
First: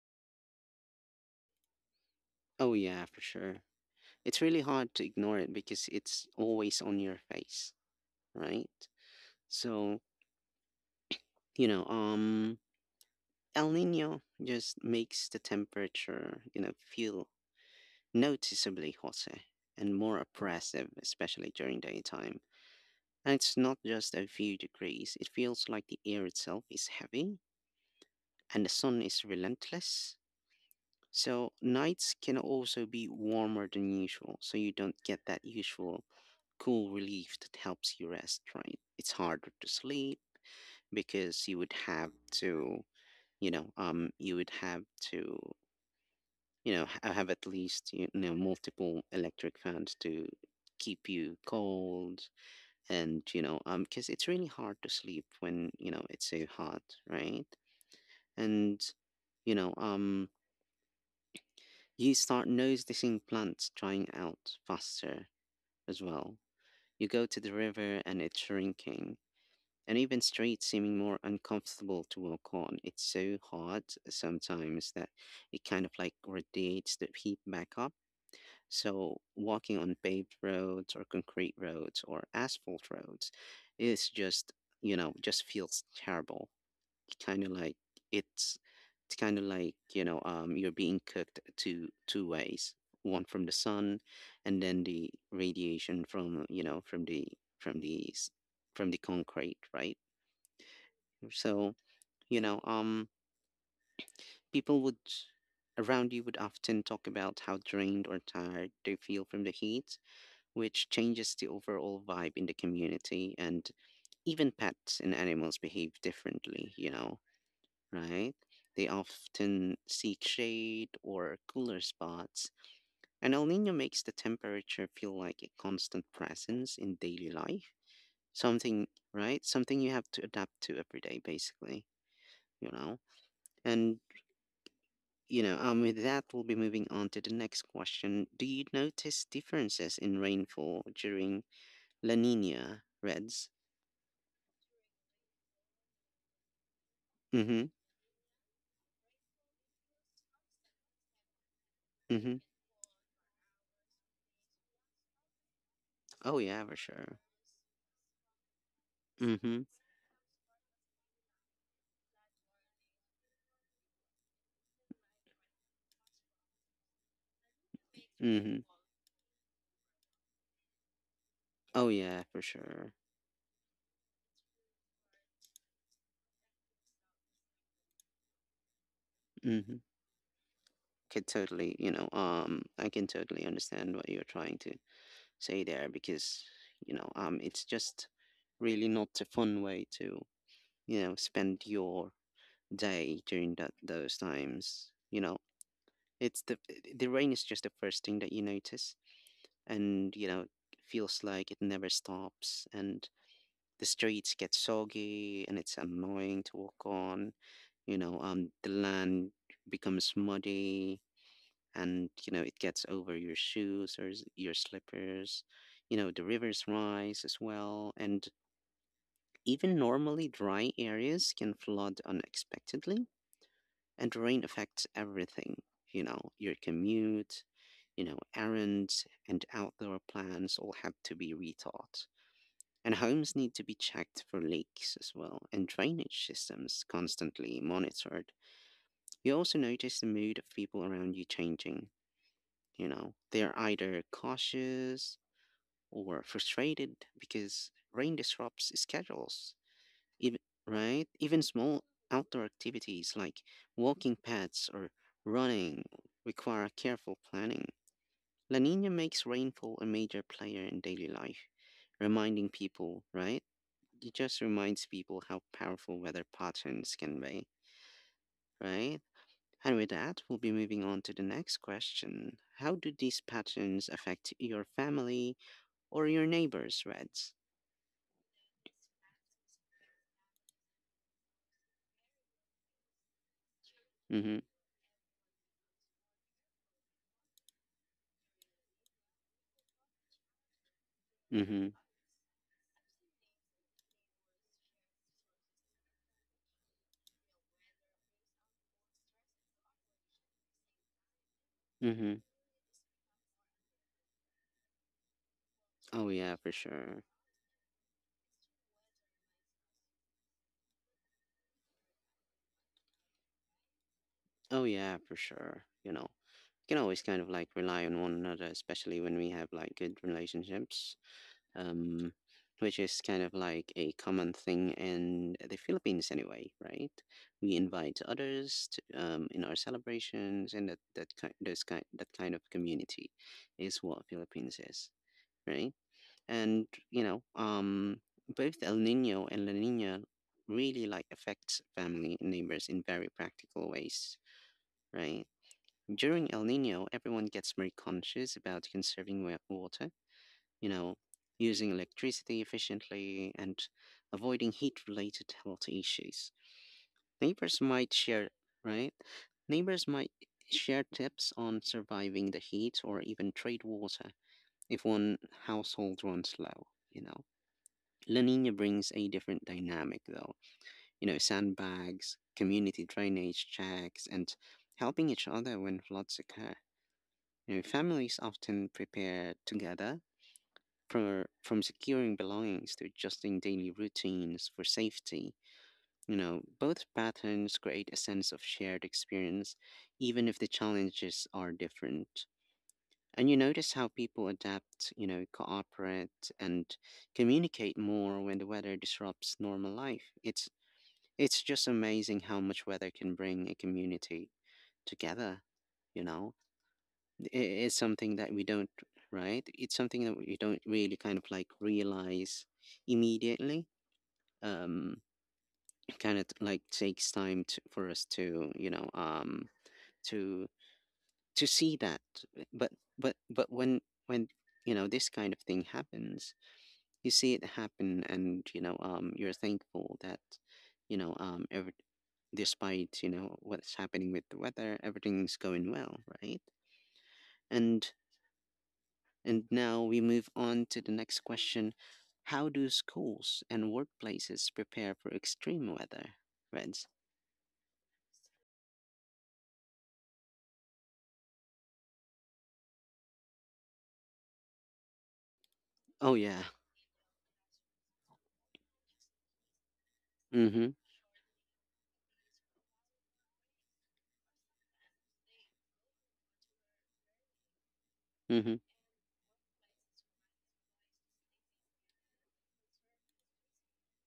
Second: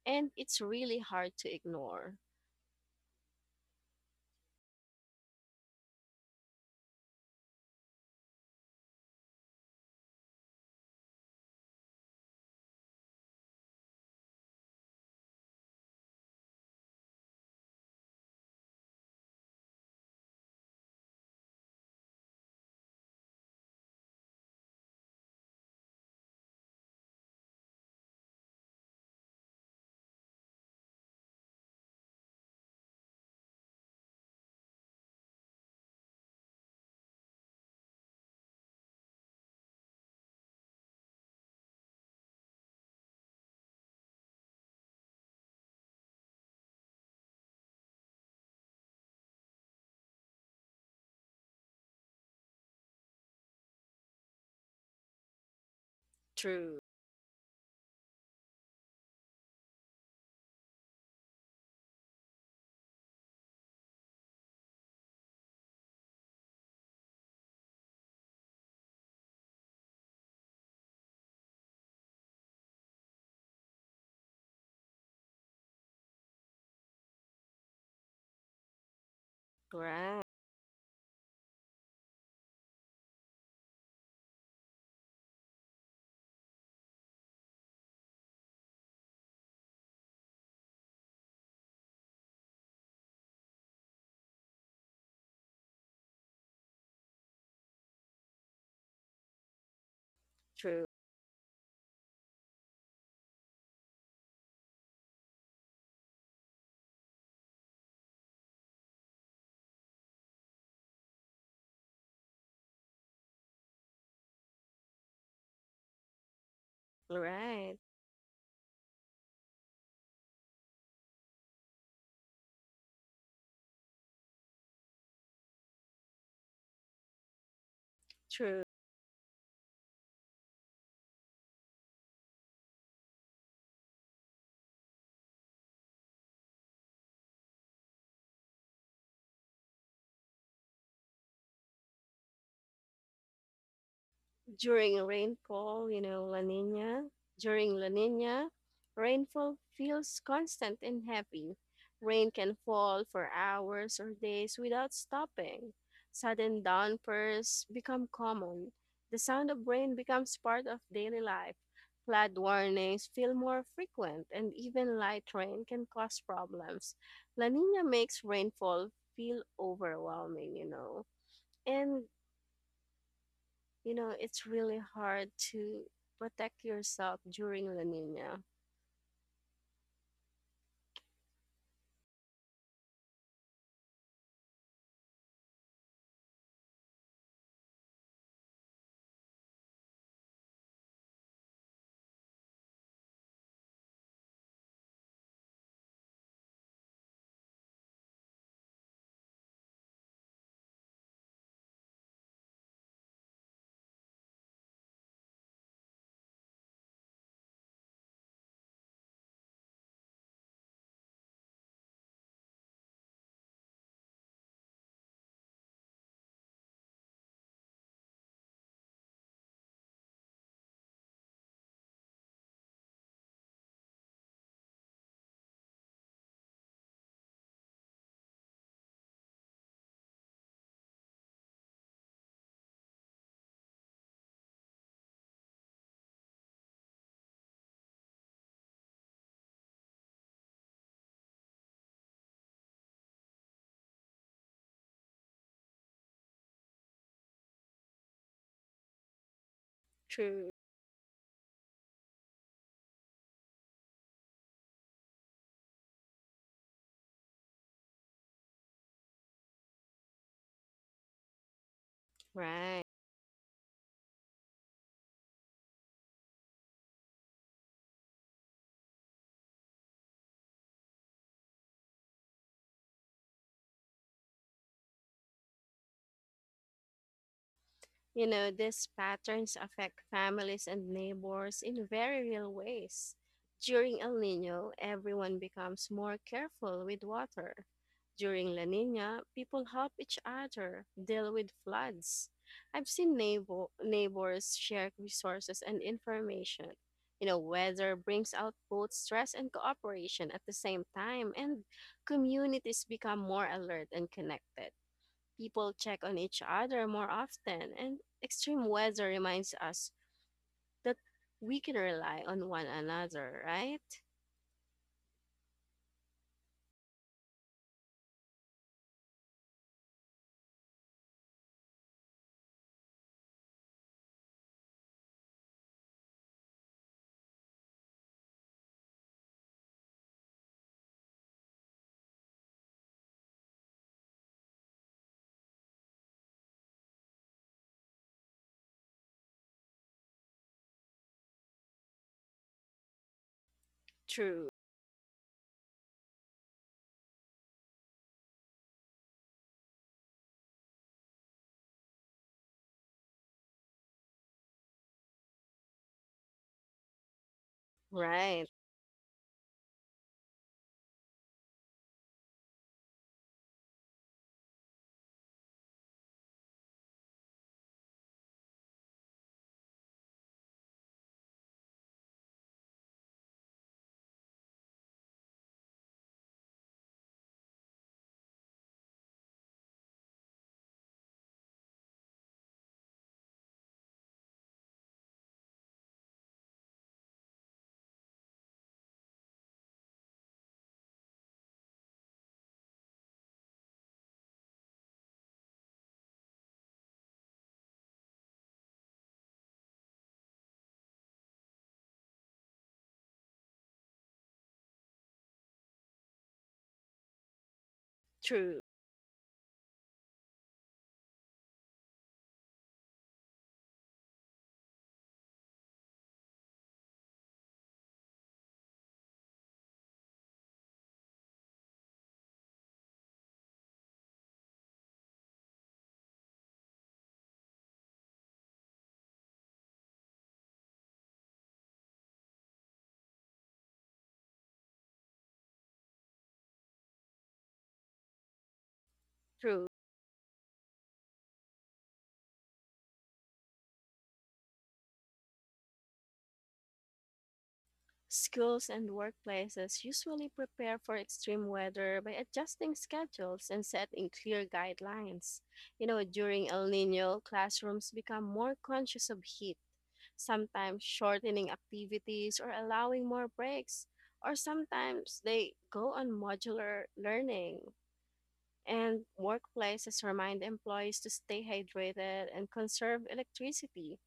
and it's really hard to ignore. Oh, yeah, for sure. It's really hard to ignore it because it's always on your face, right? So, you know, um, El Nino just makes the temperature, you know, feel noticeably hotter and more oppressive, especially during daytime. And it's not just a few degrees, it feels like the air itself is heavy and the sun is relentless. So nights can also be warmer than usual, so you don't get that usual cool relief that helps you rest, right? It's harder to sleep because you would have to, you would have to, you know, have at least, you know, multiple electric fans to keep you cold, and, because it's really hard to sleep when, you know, it's so True. hot, right? And, you know, um, you start noticing plants drying out faster as well. You go to the river and it's shrinking, and even streets seeming more uncomfortable to walk on. It's so hot sometimes that it kind of like radiates the heat back up. So, walking on Right. paved roads or concrete roads or asphalt roads is just, you know, just feels terrible, kind of like, it's it's kind of like, you're being cooked two ways, one from the sun, and then the radiation from, you know, from the, from the s- from the concrete, right? True. So, you know um people would, around you would often talk about how drained or tired they feel from the heat, which changes the overall vibe in the community, and even pets and animals behave differently, you know, Right. right? They often seek shade or cooler spots, and El Nino makes the temperature feel like a constant presence in daily life. True. Something, right? Something you have to adapt to every day, basically, you know? And, with that, we'll be moving on to the next question. Do you notice differences in rainfall during La Nina, Reds? During rainfall, you know, La Nina, Mm-hmm. during La Nina, rainfall feels constant and heavy. Rain Mm-hmm. can fall for hours or days without stopping. Oh, Sudden yeah, for sure. downpours become common. The sound Mm-hmm. of rain becomes part of daily life. Flood warnings feel more frequent, and even light rain can cause problems. La Nina makes Mm-hmm. rainfall feel overwhelming, you know. Oh, And yeah, for sure. you know, it's really hard to protect yourself during La Nina. Mm-hmm. Could totally, I can totally understand what you're trying to say there, because, it's just really not a fun way to, you know, spend your day during that those times. You know, it's the rain is just the first thing that you notice, and, you know, feels like it never stops, and the streets get soggy, and it's annoying to walk on. The land becomes muddy, and you know it gets over your shoes or your slippers. You know, the rivers rise as well, and even normally dry areas can flood unexpectedly, and rain affects everything, you know, your commute, you know, errands and outdoor plans all have to be rethought, and homes need to be checked for leaks as well, and drainage systems constantly monitored. You also notice the mood of people around you changing. You know, they're either cautious or frustrated because rain disrupts schedules, even, True. right? Even small outdoor activities like walking paths or running require careful planning. La Nina makes rainfall a major player in daily life, reminding Right. people, right? It just reminds people how powerful weather patterns can be, right? And with that, we'll be moving on to the next question. How do these patterns affect your family or your neighbors' rents? You know, these patterns affect families and neighbors in very real ways. During El Mm-hmm. Nino, everyone becomes more careful with water. During La Nina, people help each other deal with Mm-hmm. floods. I've seen neighbors share resources and information. You know, weather brings out both stress and cooperation at the same time, and Mm-hmm. communities become more alert and connected, people check Oh on yeah, each for other sure. more often, and extreme weather reminds us that we can rely on one another, right? Oh yeah, for sure. You know, you can always kind of like rely on one another, especially when we have like good relationships. Um, which is kind of like a common thing in the Philippines anyway, right? We invite others to, in our celebrations, and that kind of community is what Philippines is, right? And both El Nino and La Nina really like affects family and neighbors in very practical ways, True, right? During El Nino, everyone gets more conscious about conserving water, you know, using electricity efficiently and avoiding heat related health issues. neighbors might share right, right Neighbors might share tips on surviving the heat, or even trade water if one household runs low, you know. La Nina brings a different dynamic, though. You know, sandbags, community drainage checks, and helping each other when floods occur. You know, families often prepare together from securing belongings to adjusting daily routines for safety. You know, both patterns create a sense of shared experience, even if the challenges are different. And you notice how people adapt, you know, cooperate and communicate more when the weather disrupts normal life. It's just amazing how much weather can bring a community together, you know? I- It's something that we true, don't, right? It's something that we don't really kind of like realize immediately. Um, it kind of like takes time to, for us to, to to see that. But but but when when you know this kind of thing happens, you see it happen, and you're thankful that, you know um every, despite you know what's happening with the weather, everything's going well, right? And and true. now we move on to the next question. How do schools and workplaces prepare for extreme weather, Reds? Schools and workplaces usually prepare for extreme weather by adjusting schedules and setting clear guidelines. You know, Oh yeah. during El Nino, classrooms become more conscious of heat, Mhm. sometimes shortening activities or allowing more breaks, or sometimes they go on modular learning. Mhm. And workplaces remind employees to stay hydrated and conserve electricity.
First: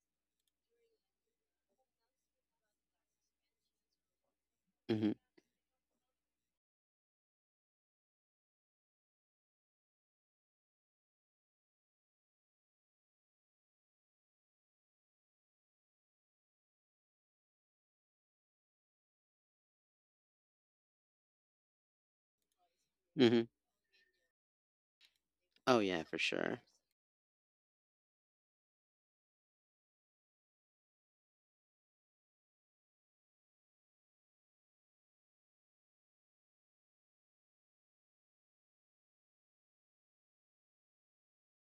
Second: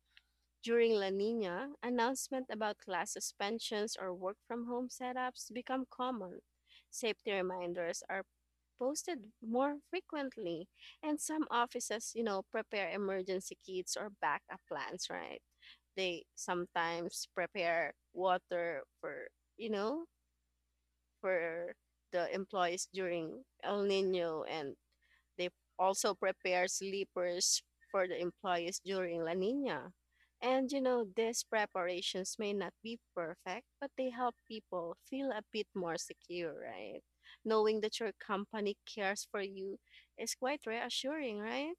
During La Nina, announcement about class suspensions or work from home Mhm. setups become common. Safety reminders are posted more frequently, and some offices, you know, prepare emergency kits or backup plans, right? They sometimes prepare water for, you know, for the employees during Mhm. El Nino, and they Oh yeah, also for sure. prepare sleepers for the employees during La Nina. And you know, these preparations may not be perfect, but they help people feel a bit more secure, right? Knowing that your company cares for you is quite reassuring, right?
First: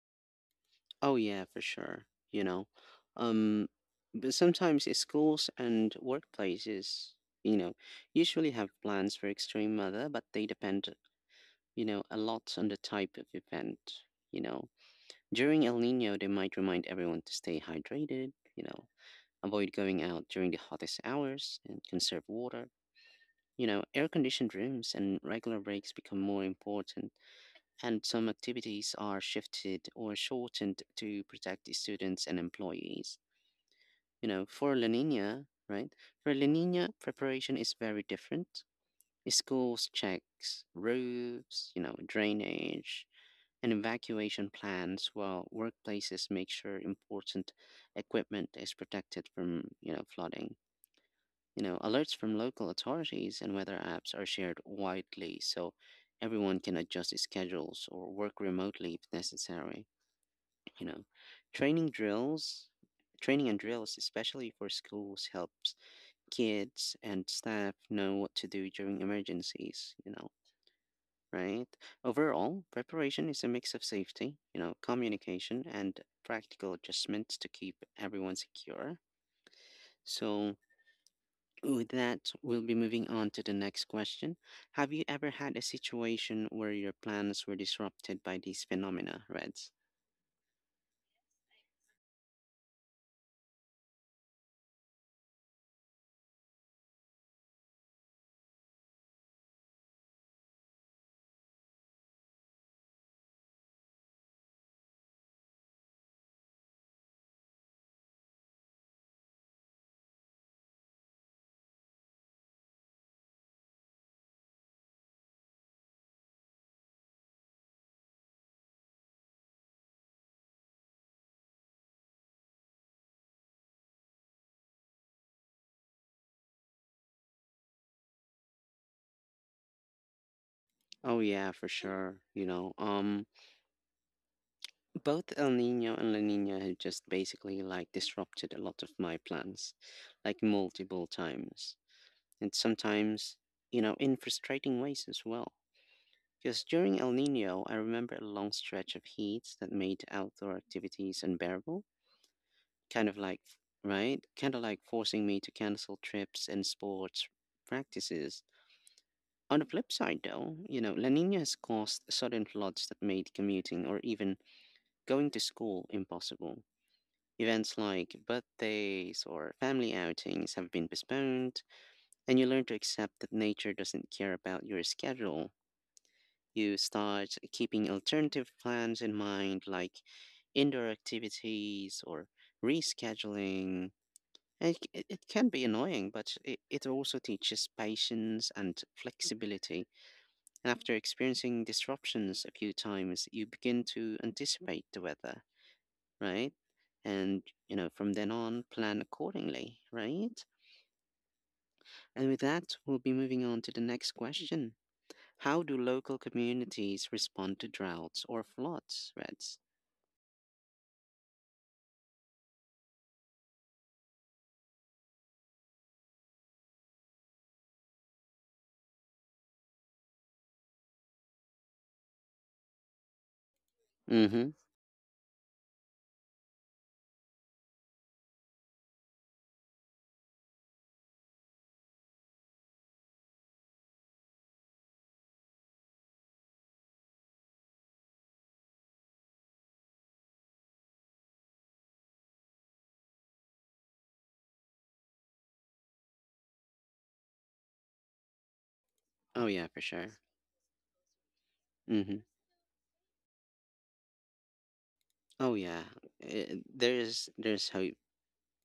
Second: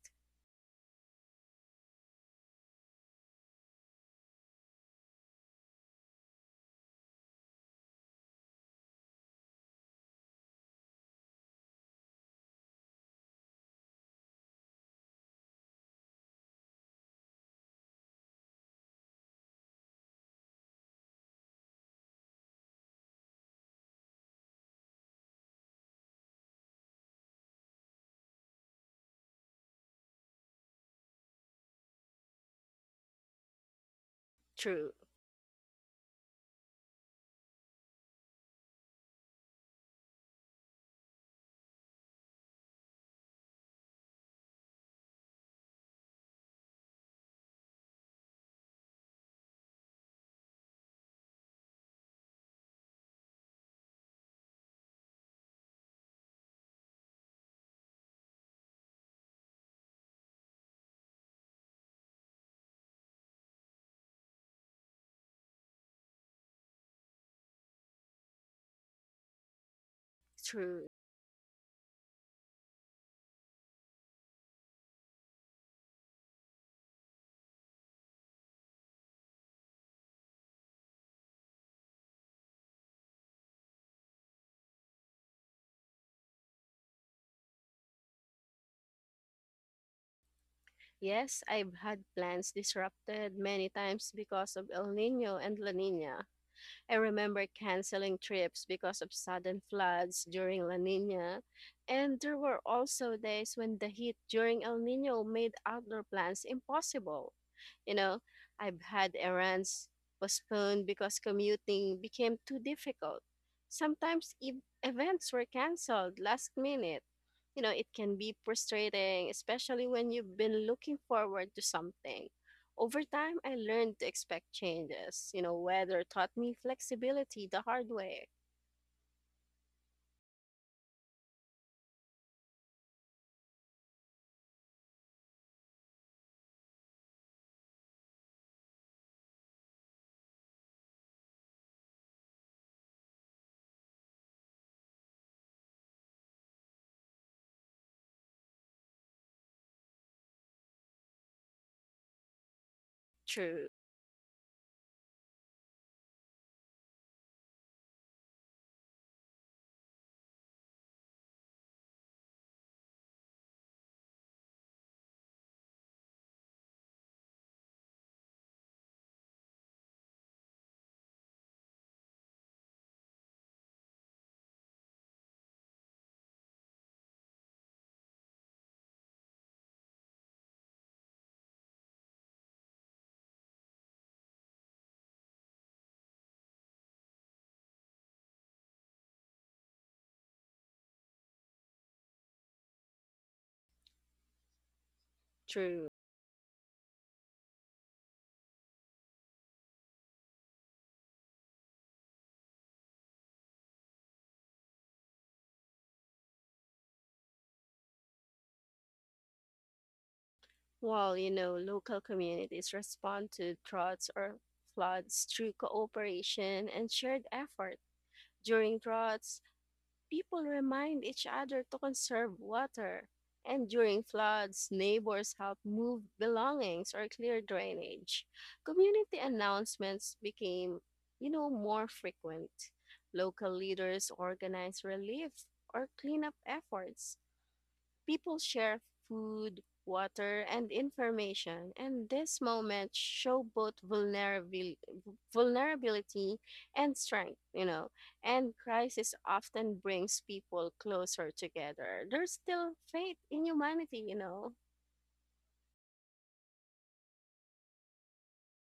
Oh yeah, for sure. You know, um, but sometimes, schools and workplaces, you know, usually have plans for extreme weather, but they depend, you know, a lot on the type of event. You know, during El Nino, they might remind everyone to stay hydrated. You know, avoid going out during the hottest hours and conserve water. You know, air conditioned rooms and regular breaks become more important, and some activities are shifted or shortened to protect the students and employees. You know, for La True, Nina, right? For La Nina, preparation is very different. Schools checks roofs, you know, drainage, and evacuation plans, while workplaces make sure important equipment is protected from, you know, flooding. You know, alerts from local authorities and weather apps are shared widely, so everyone can adjust schedules or work remotely if necessary. You know, training drills, training and drills, especially for schools, helps kids and staff know what to do during emergencies, you know, true. right? Overall, preparation is a mix of safety, you know, communication, and practical adjustments to keep everyone secure. So, with that, we'll be moving on to the next question. Have you ever had a situation where your plans were disrupted by these phenomena, Reds? Yes, I've had plans disrupted many times because of El Nino and La Nina. I remember canceling trips because of sudden floods during La Nina. And there were also days when the heat during El Nino made outdoor plans impossible. You know, I've had errands postponed because commuting became too difficult. Sometimes events were canceled last minute. You know, it can be frustrating, especially when you've been looking forward to something. Over time, I learned to expect changes. You know, weather taught me flexibility the hard way. Oh yeah, for sure. Both El Nino and La Nina had just basically like disrupted a lot of my plans, like multiple times, and sometimes, in frustrating ways as well. Because during El Nino, I remember a long stretch of heat that made outdoor activities unbearable kind of like, True, right? Kind of like forcing me to cancel trips and sports practices. On the flip side, though, La Nina has caused sudden floods that made commuting or even going to school impossible. Events like birthdays or family outings have been postponed, and you learn to accept that nature doesn't care about your schedule. You start keeping alternative plans in mind, like indoor activities or rescheduling. It can be annoying, but it also teaches patience and flexibility. And after experiencing disruptions a few times, you begin to anticipate the weather, true. right? And, from then on, plan accordingly, right? And with that, we'll be moving on to the next question. How do local communities respond to droughts or floods, Reds? While, you know, local communities respond to droughts or floods through cooperation and shared effort. During droughts, people remind each other to conserve water. And during Mm-hmm. floods, neighbors help move belongings or clear drainage. Community announcements became, you know, more frequent. Local leaders organize relief or cleanup efforts. People share food, water, and information, and this moment show both vulnerability vulnerability, and strength, And crisis Oh, yeah, often for sure. brings people closer together. Mm-hmm. There's still faith in humanity, Oh, yeah. There's hope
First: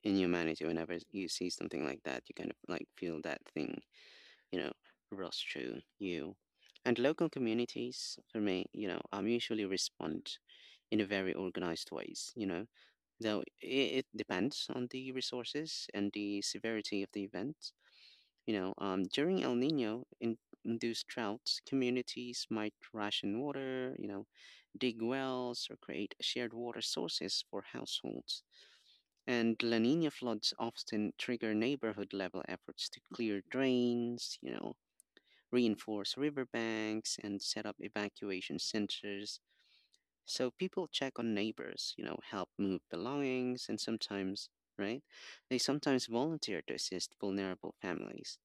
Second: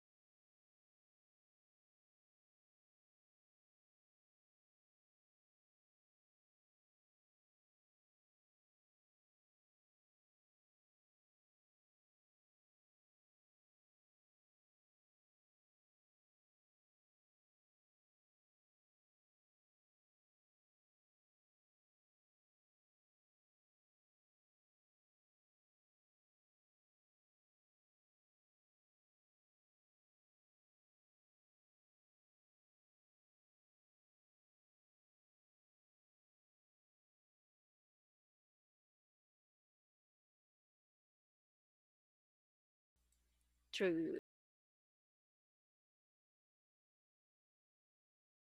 in humanity whenever you see something like that. You kind of like feel that thing, you know rush through you. And local communities for me, usually respond in a very organized ways, though it depends on the resources and the severity of the event. During El Nino in induced droughts, communities might ration water, dig wells or create shared water sources for households. And La Nina floods often trigger neighborhood level efforts to clear drains, reinforce riverbanks, and set up evacuation centers. So people check on neighbors, help move belongings, and True. sometimes, right, they sometimes volunteer to assist vulnerable families.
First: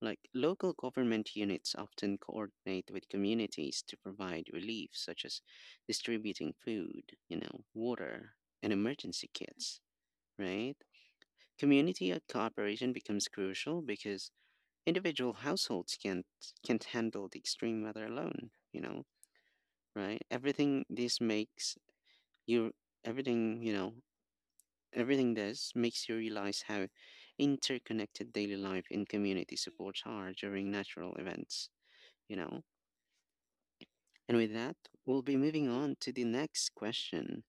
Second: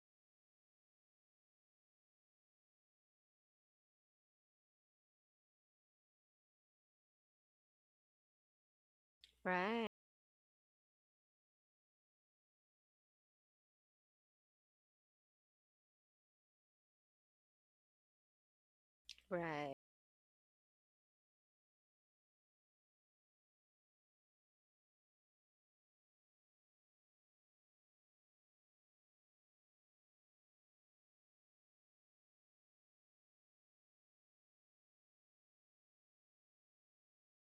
Like local government units often coordinate with communities to provide relief, such as distributing food, water, and emergency kits, Right, right? Community and cooperation becomes crucial because individual households can't handle the extreme weather alone, right. right? You everything, you know, everything this makes you realize how interconnected daily life and community supports are during natural events. You know. And with that, we'll be moving on to the next question.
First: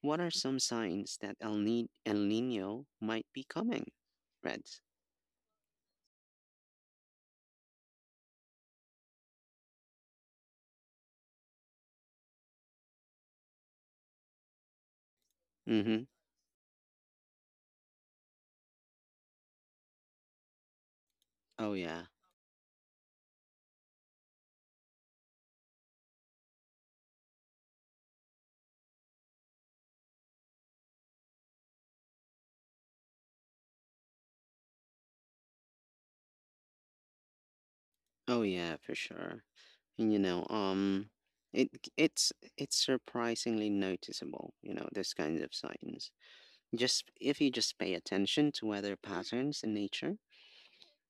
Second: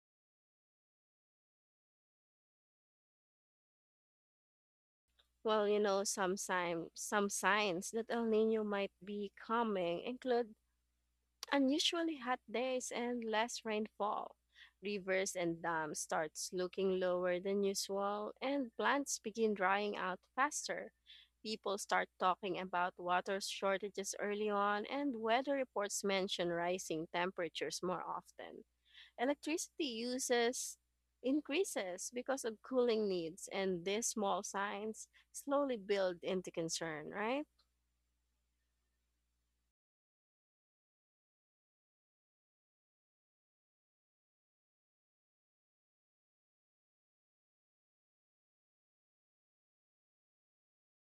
What are some signs that El Nino might be coming? Reds. Well, you know, some signs that El Nino might be coming include unusually hot days and less rainfall. Rivers and dams Mm-hmm. starts looking lower than usual and plants begin drying out faster. Oh People yeah. start talking about water shortages early on and weather reports mention rising temperatures more often. Electricity uses increases because of cooling needs and these small signs slowly build into concern, right? Oh yeah, for sure. And, it it's surprisingly noticeable. You know, these kinds of signs. Just if you just pay attention to weather patterns in nature.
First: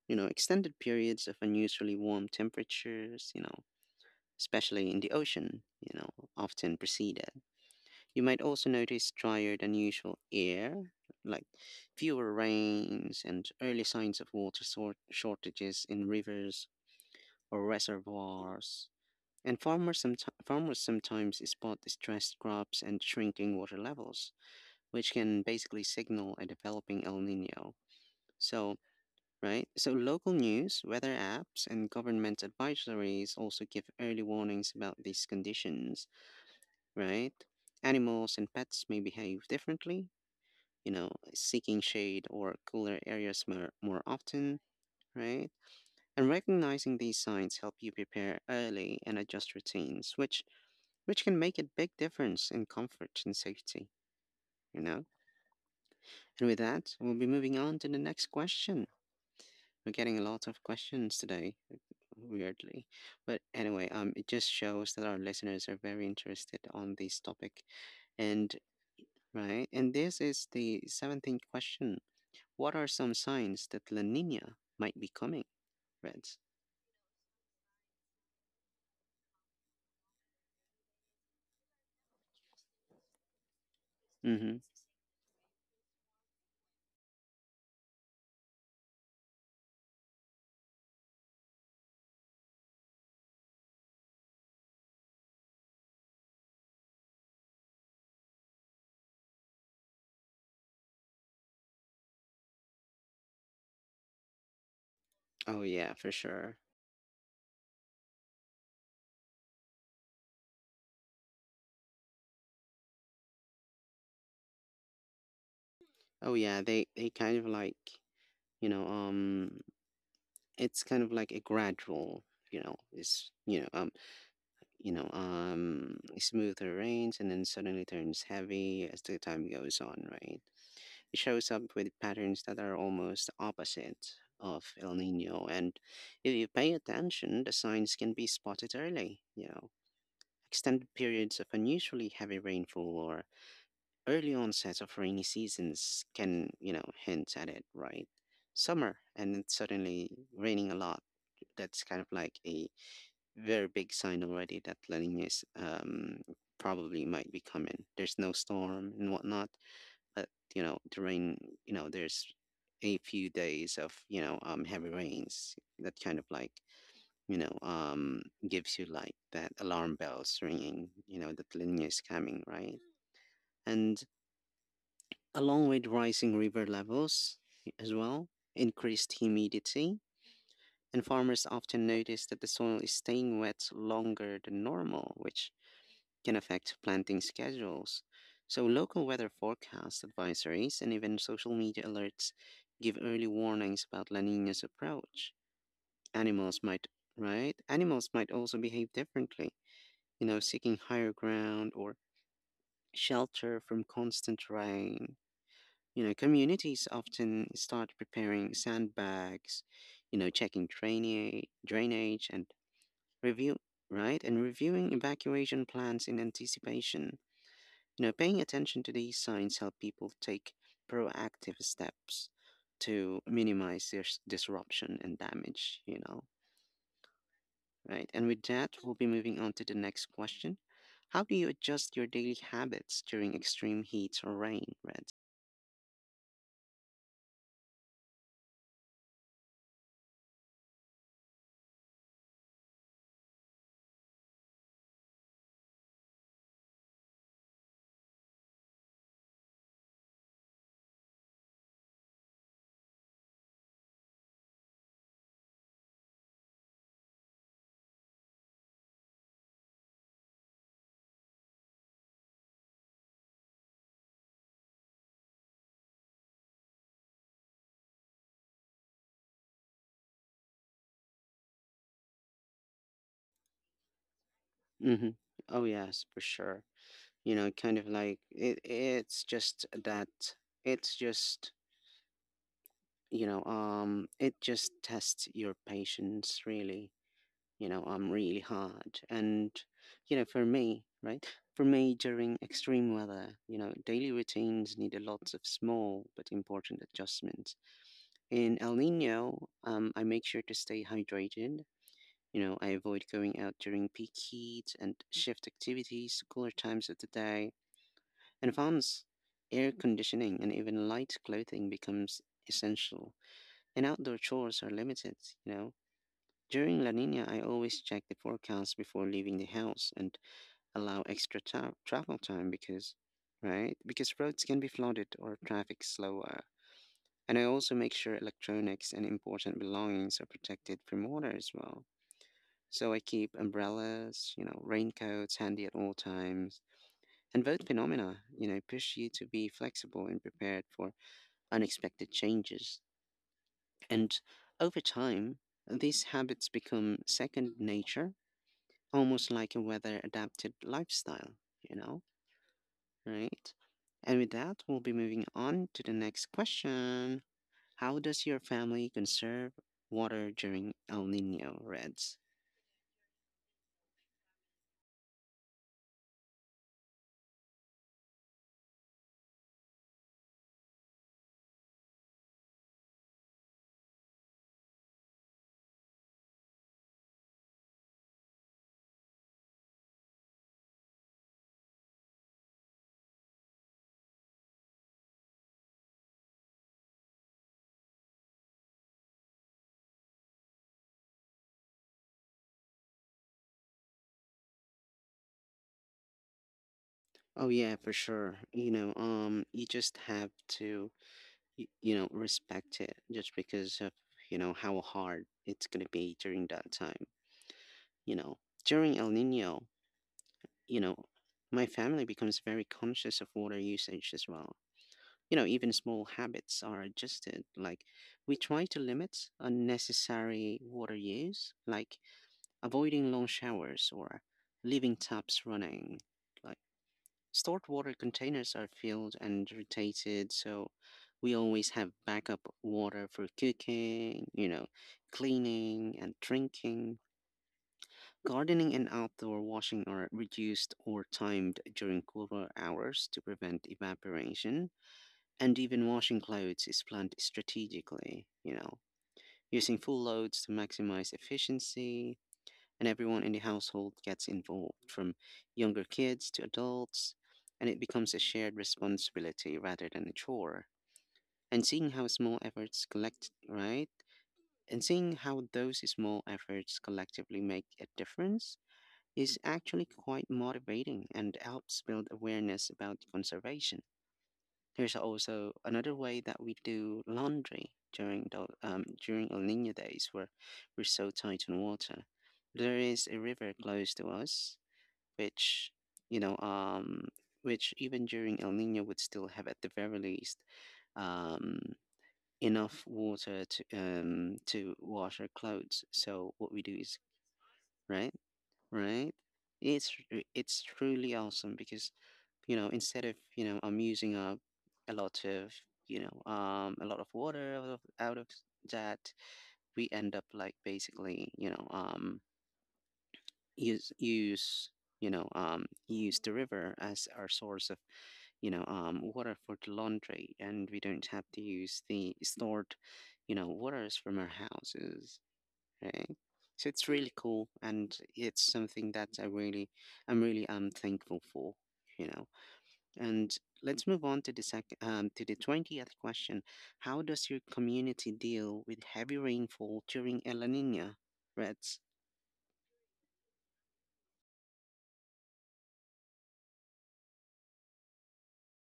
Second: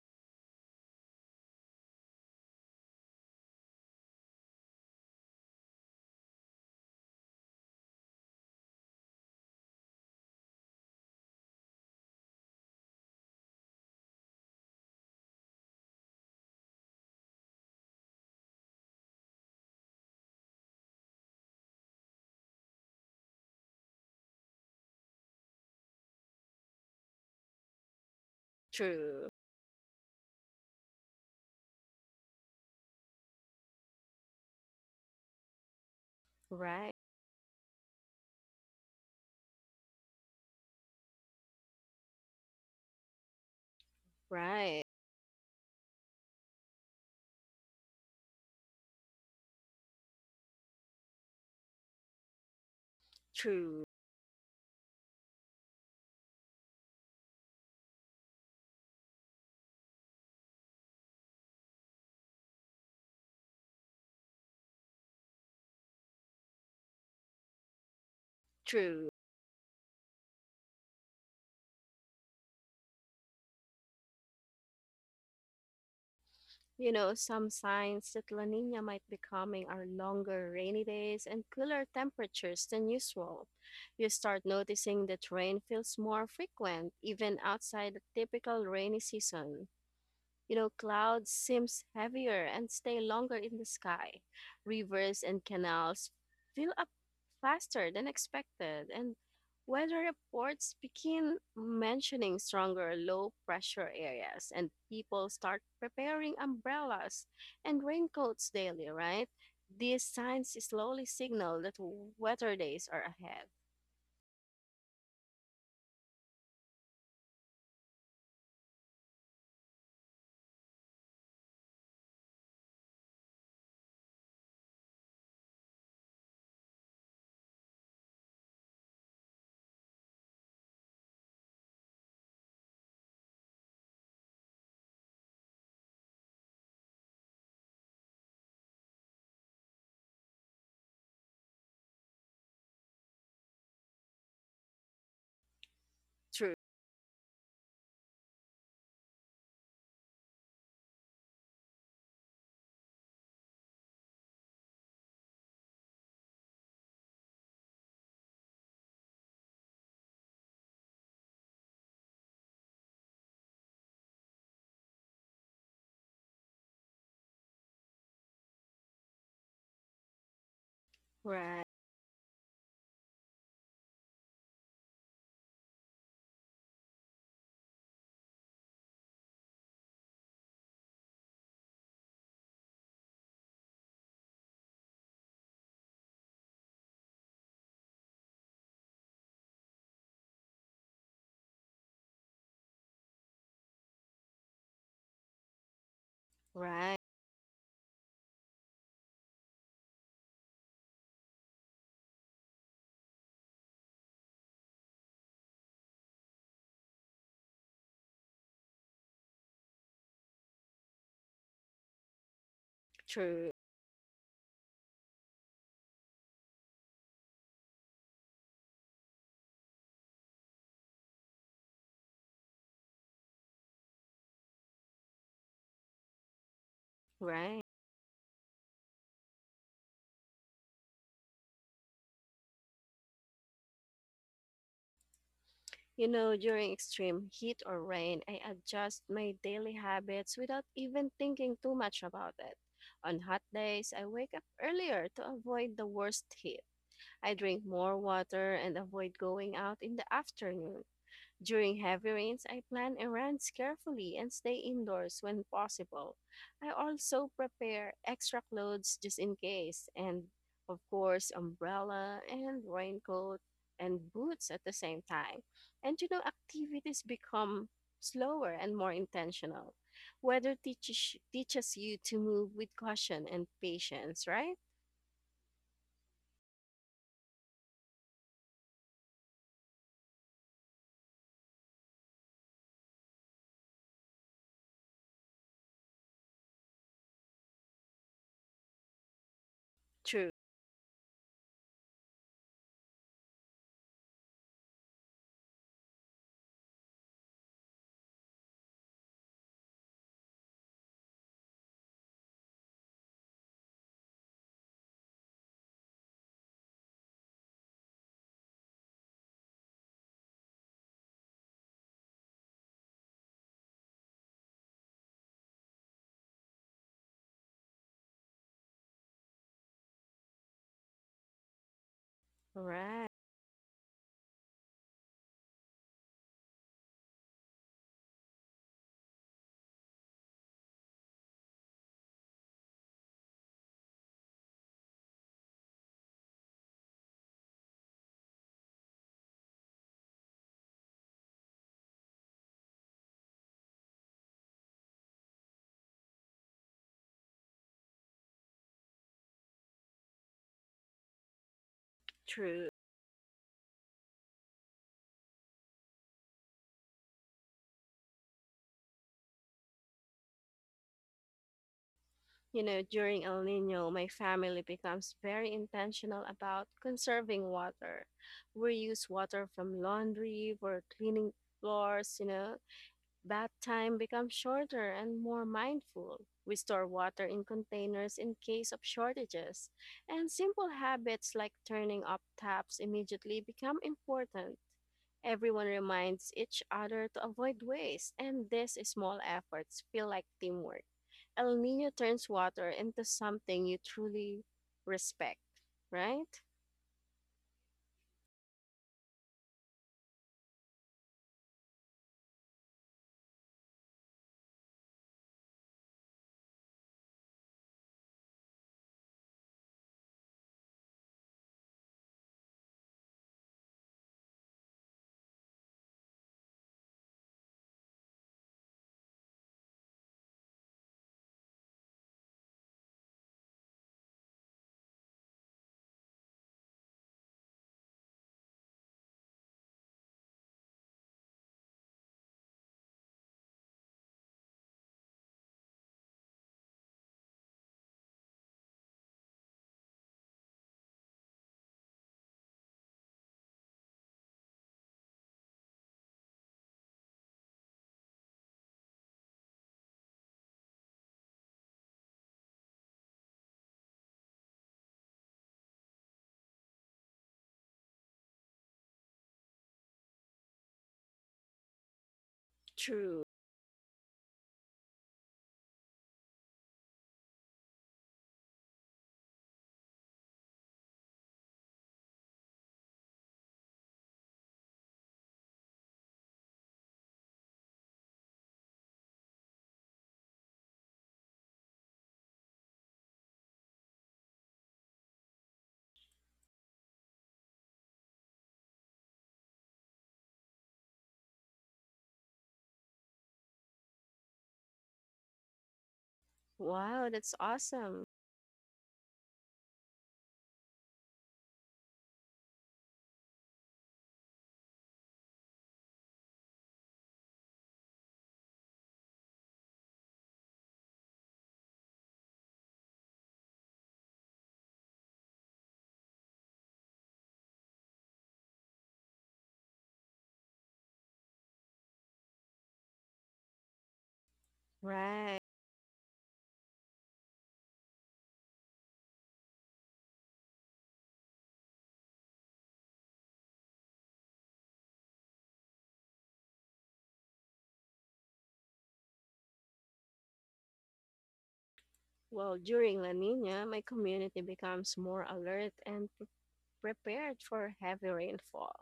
You know, extended periods of unusually warm temperatures, you know, especially in the ocean, you know, often preceded. You might also notice drier than usual air, like fewer rains and early signs of water sort shortages in rivers or reservoirs. And farmers sometimes spot distressed crops and shrinking water levels, which can basically signal a developing El Nino. So, True. right? So, local news, weather apps, and government advisories also give early warnings about these conditions, Right. right? Animals and pets may behave differently, you know, seeking shade or cooler areas more often, Right. right? And recognizing these signs help you prepare early and adjust routines, which can make a big difference in comfort and True. safety, you know? And with that, we'll be moving on to the next question. We're getting a lot of questions today, weirdly. But anyway, it just shows that our listeners are very interested on this topic. And True. right, and this is the 17th question. What are some signs that La Nina might be coming, Reds? You know, some signs that La Nina might be coming are longer rainy days and cooler temperatures than usual. You start Mm-hmm. noticing that rain feels more frequent, even outside the typical rainy season. You know, clouds seems heavier and stay longer in the sky. Rivers and canals fill up faster than expected, and weather reports begin mentioning stronger low pressure areas, and people start Oh yeah, for preparing sure. umbrellas and raincoats daily, right? These signs slowly signal that weather days are ahead. Oh yeah, they kind of like, you know, it's kind of like a gradual, you know is you know smoother rains and then suddenly turns heavy as the time goes on, right? It shows up with patterns that are almost opposite of El Nino. And if you pay attention, the signs can be spotted early, you know. Extended periods of unusually heavy rainfall or early onset of rainy seasons can, True. Hint at it, right? Summer and it's suddenly raining a lot, that's kind of like a very big sign already that La Niña's probably might be coming. There's no storm and whatnot, but you know, the rain. You know, there's a few days of, heavy rains that kind of like, you know um, gives you like that alarm bells ringing. You know that Right. La Niña is coming, right? And along with rising river levels as well, increased humidity, and farmers often notice that the soil is staying wet longer than normal, which can affect planting schedules. So, local weather forecasts, advisories, and even social media alerts give early warnings about La Nina's approach. Animals might, Right. right? Animals might also behave differently, seeking higher ground or shelter from constant rain. You know, communities often start preparing sandbags, checking drainage, and True. review, right? And reviewing evacuation plans in anticipation. You know, paying attention to these signs help people take proactive steps to minimize this disruption and damage, you know, Right. right? And with that, we'll be moving on to the next question. How do you adjust your daily habits during extreme heat or rain, Red? You know, during extreme heat or rain, I adjust my daily habits without even thinking too much about it. On hot days, I wake up earlier to avoid the worst heat. I drink more water and avoid going out in the afternoon. During heavy rains, I plan errands carefully and stay indoors when possible. I also prepare extra clothes just in case, and of course, umbrella and raincoat and boots at the same time. And you know, activities become slower and more intentional. Weather teaches you to move with caution and patience, right? Mm-hmm. Oh yes, for sure. It's just that. It's just, It just tests your patience, really. You know, I'm really hard. And True. for me, right? For me, during extreme weather, daily routines need a lots of small but important adjustments. In El Nino, I make sure to stay hydrated. I avoid going out during peak heat and shift activities to cooler times of the day. And advance air conditioning and even light clothing becomes essential, and outdoor chores are limited, you know. During La Nina, I always check the forecast before leaving the house and allow extra travel time because, Right. right? Because roads can be flooded or traffic slower. And I also make sure electronics and important belongings are protected from water as well. So I keep umbrellas, raincoats handy at all times. And both phenomena, push you to be flexible and prepared for unexpected changes. And over time, these habits become second nature, almost like a weather adapted lifestyle, you know, True. right? And with that, we'll be moving on to the next question. How does your family conserve water during El Nino, Reds? You know, during El Nino, my family becomes very intentional about conserving water. We use water from laundry for cleaning floors, you know. Bath time becomes shorter and more mindful. We store water in containers in case of shortages. And simple habits like turning up taps immediately become important. Everyone reminds each other to avoid waste, and these small efforts feel like teamwork. El Nino turns water into something you truly respect, right? Oh yeah, for sure. You just have to, you know, respect it just because of, you know, how hard it's gonna be during that time. You know, during El Nino, you know, my family becomes very conscious of water usage as well. You know, even small habits are adjusted. Like we try to limit unnecessary water use, like avoiding long showers or leaving taps running. Like stored water containers are filled and rotated, so we always have backup water for cooking, cleaning and drinking. Gardening and outdoor washing are reduced or timed during cooler hours to prevent evaporation, and even washing clothes is planned strategically, using full loads to maximize efficiency. And everyone in the household gets involved, from younger kids to adults, and it becomes a shared responsibility rather than a chore. And seeing how small efforts True. collect, right? And seeing how those small efforts collectively make a difference is actually quite motivating and helps build awareness about conservation. There's also another way that we do laundry during the, during El Nino days where we're so tight on water. There is a river close to us, which you know, um, which even during El Nino would still have at the very least um, enough water to wash our clothes. So what we do is Wow, that's awesome. right, right. It's it's truly awesome because you know instead of you know I'm using up a lot of you know a lot of water out out of that. We end up like basically, use use use the river as our source of, water for the laundry, and we don't have to use the stored, waters from our houses, Right. right? So it's really cool, and it's something that I'm really thankful for, you know. And let's move on to the to the 20th question. How does your community deal with heavy rainfall during El Nino? Reds. Well, during La Nina, my community becomes more alert and prepared for heavy rainfall.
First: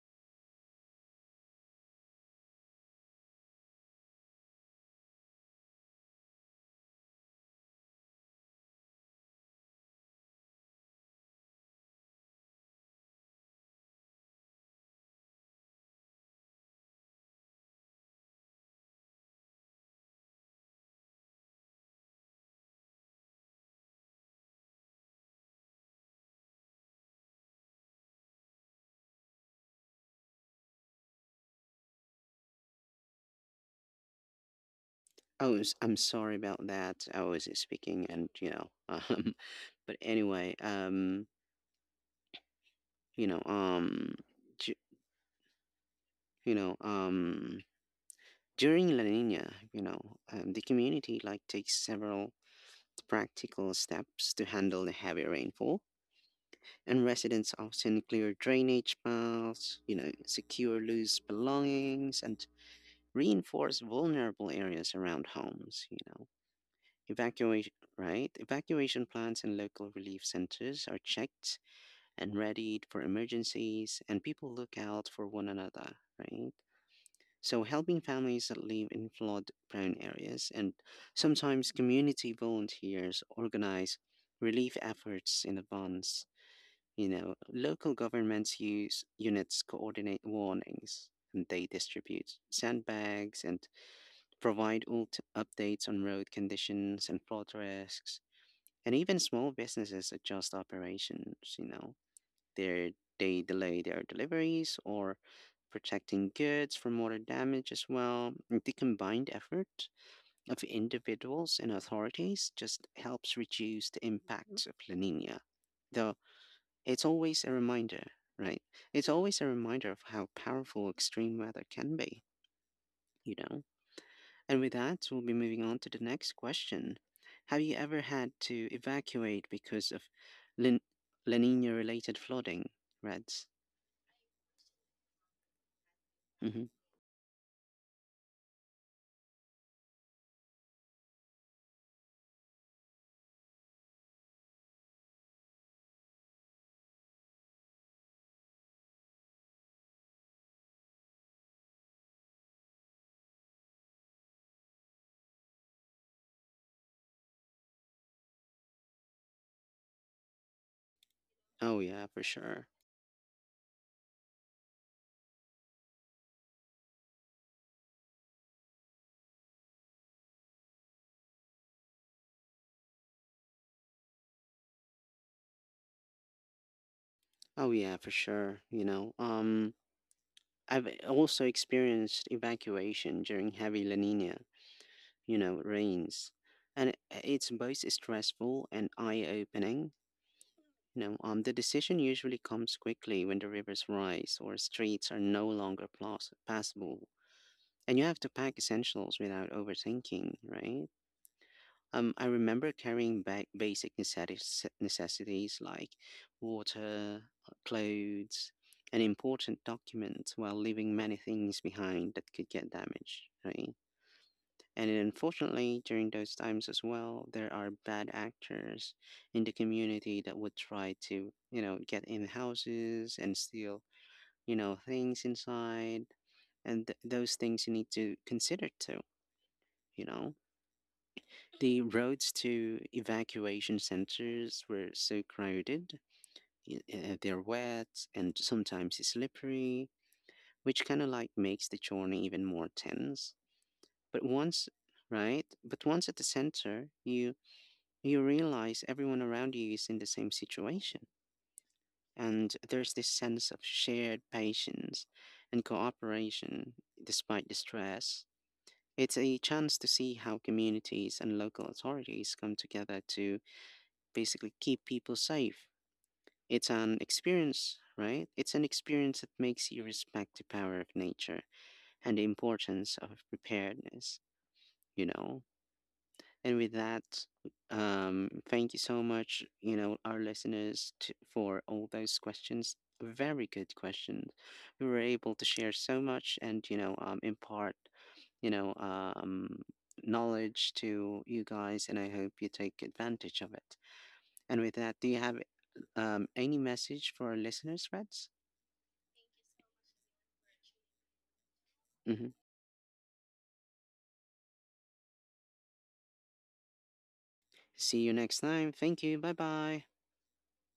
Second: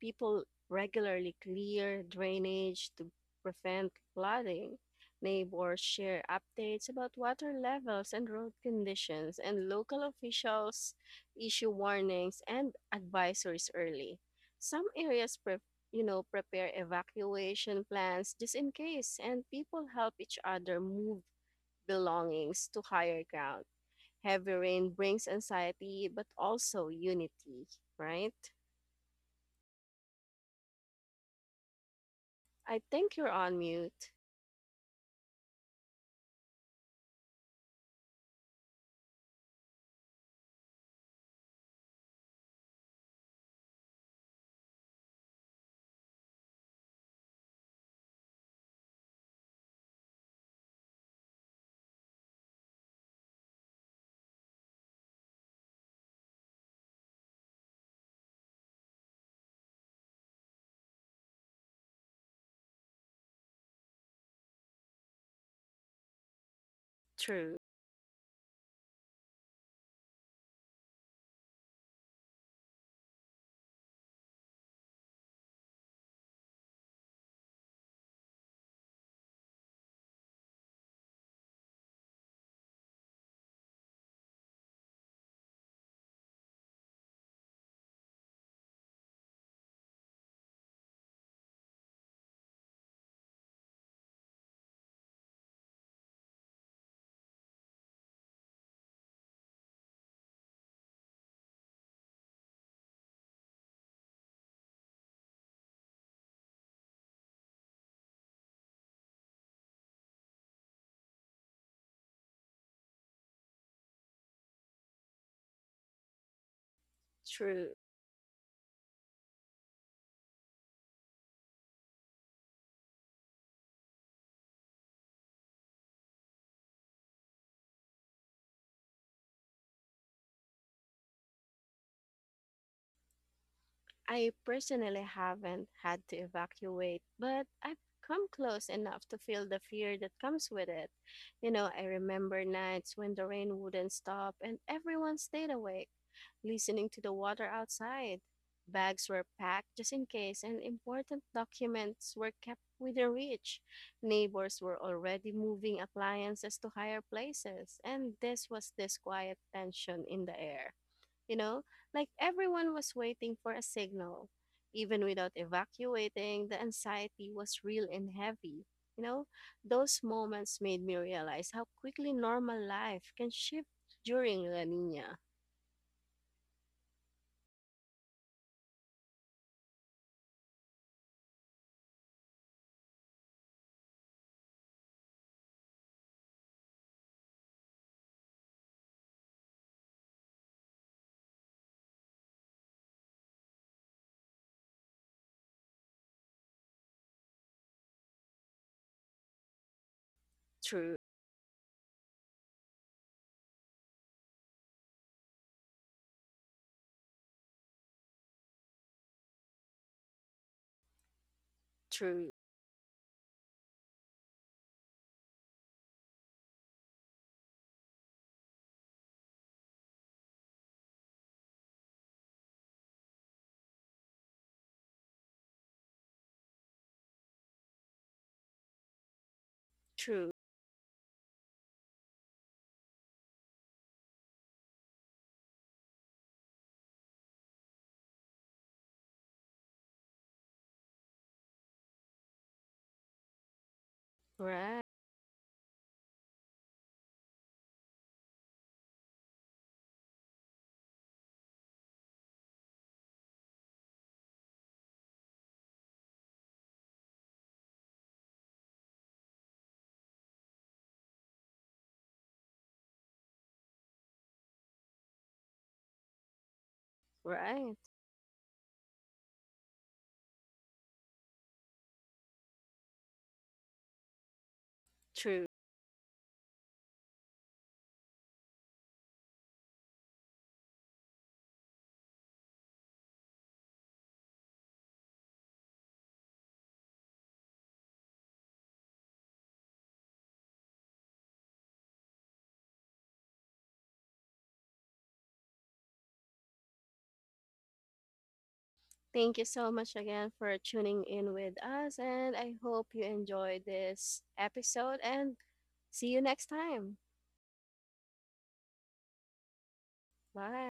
People regularly clear drainage to prevent flooding. Neighbors share updates about water levels and road conditions, and local officials issue warnings and advisories early. Some areas you know prepare evacuation plans just in case, and people help each other move belongings to higher ground. Heavy rain brings anxiety, but also unity, right? I think you're on mute. Oh, I'm sorry about that. I was speaking and, you know, [laughs] but anyway, you know, um, ju- you know, um, during La Nina, the community like takes several practical steps to handle the heavy rainfall. And residents often clear drainage piles, secure loose belongings, and reinforce vulnerable areas around homes, you know. True, Evacuation, right? Evacuation plans and local relief centers are checked and readied for emergencies, and people look out for one another, right? So, helping families that live in flood prone areas, and sometimes community volunteers organize relief efforts in advance. You know, local governments use units coordinate warnings, and they distribute sandbags and provide updates on road conditions and flood risks. And even small businesses adjust operations, you know. They're, they delay their deliveries or protecting goods from water damage as well. The combined effort of individuals and authorities just helps reduce the impacts of La Nina. The it's always a true. reminder, right? It's always a reminder of how powerful extreme weather can be, you know? And with that, we'll be moving on to the next question. Have you ever had to evacuate because of Lin- La Nina related flooding, Reds? I personally haven't had to Hmm. evacuate, but I've come close enough to feel the fear that comes with it. You know, I remember nights when the rain wouldn't stop and everyone stayed awake, listening to the water outside. Bags were packed just in case, and important documents were kept within reach. Neighbors were already moving appliances to higher places, and this was this quiet tension in the air. You know, Oh, yeah, like for sure. everyone was waiting for a signal. Even without evacuating, the anxiety was real and heavy. You know, those moments made me realize how quickly normal life can shift during La Nina. Oh, yeah, for sure. I've also experienced evacuation during heavy La Nina, rains. And it's both stressful and eye opening. The decision usually comes quickly when the rivers rise or streets are no longer passable, and you have to pack essentials without overthinking, right? True, I remember carrying back basic necessities like water, clothes, and important documents while leaving many things behind true. that could get damaged, right? And unfortunately, during those times as well, there are bad actors in the community that would try to, you know, get in houses and steal, things inside. And those things you need to consider too, you True. know. The roads to evacuation centers were so crowded, they're wet and sometimes slippery, which kind of like makes the journey even more tense. But once, Right. right? But once at the center, you realize everyone around you is in the same situation. And there's this sense of shared patience and cooperation despite the stress. It's a chance to see how communities and local authorities come together to basically keep people safe. It's an Right. experience, right? It's an experience that makes you respect the power of nature and the importance of preparedness, you know? True. And with that, thank you so much, you know, our listeners for all those questions. Very good questions. We were able to share so much and, you know, impart, you know, um, knowledge to you guys, and I hope you take advantage of it. And with that, do you have any message for our listeners, Reds? Thank you so much again for tuning in with us. Hmm. And I hope you enjoyed this episode and see you next time. See you next time. Thank you. Bye bye. Bye.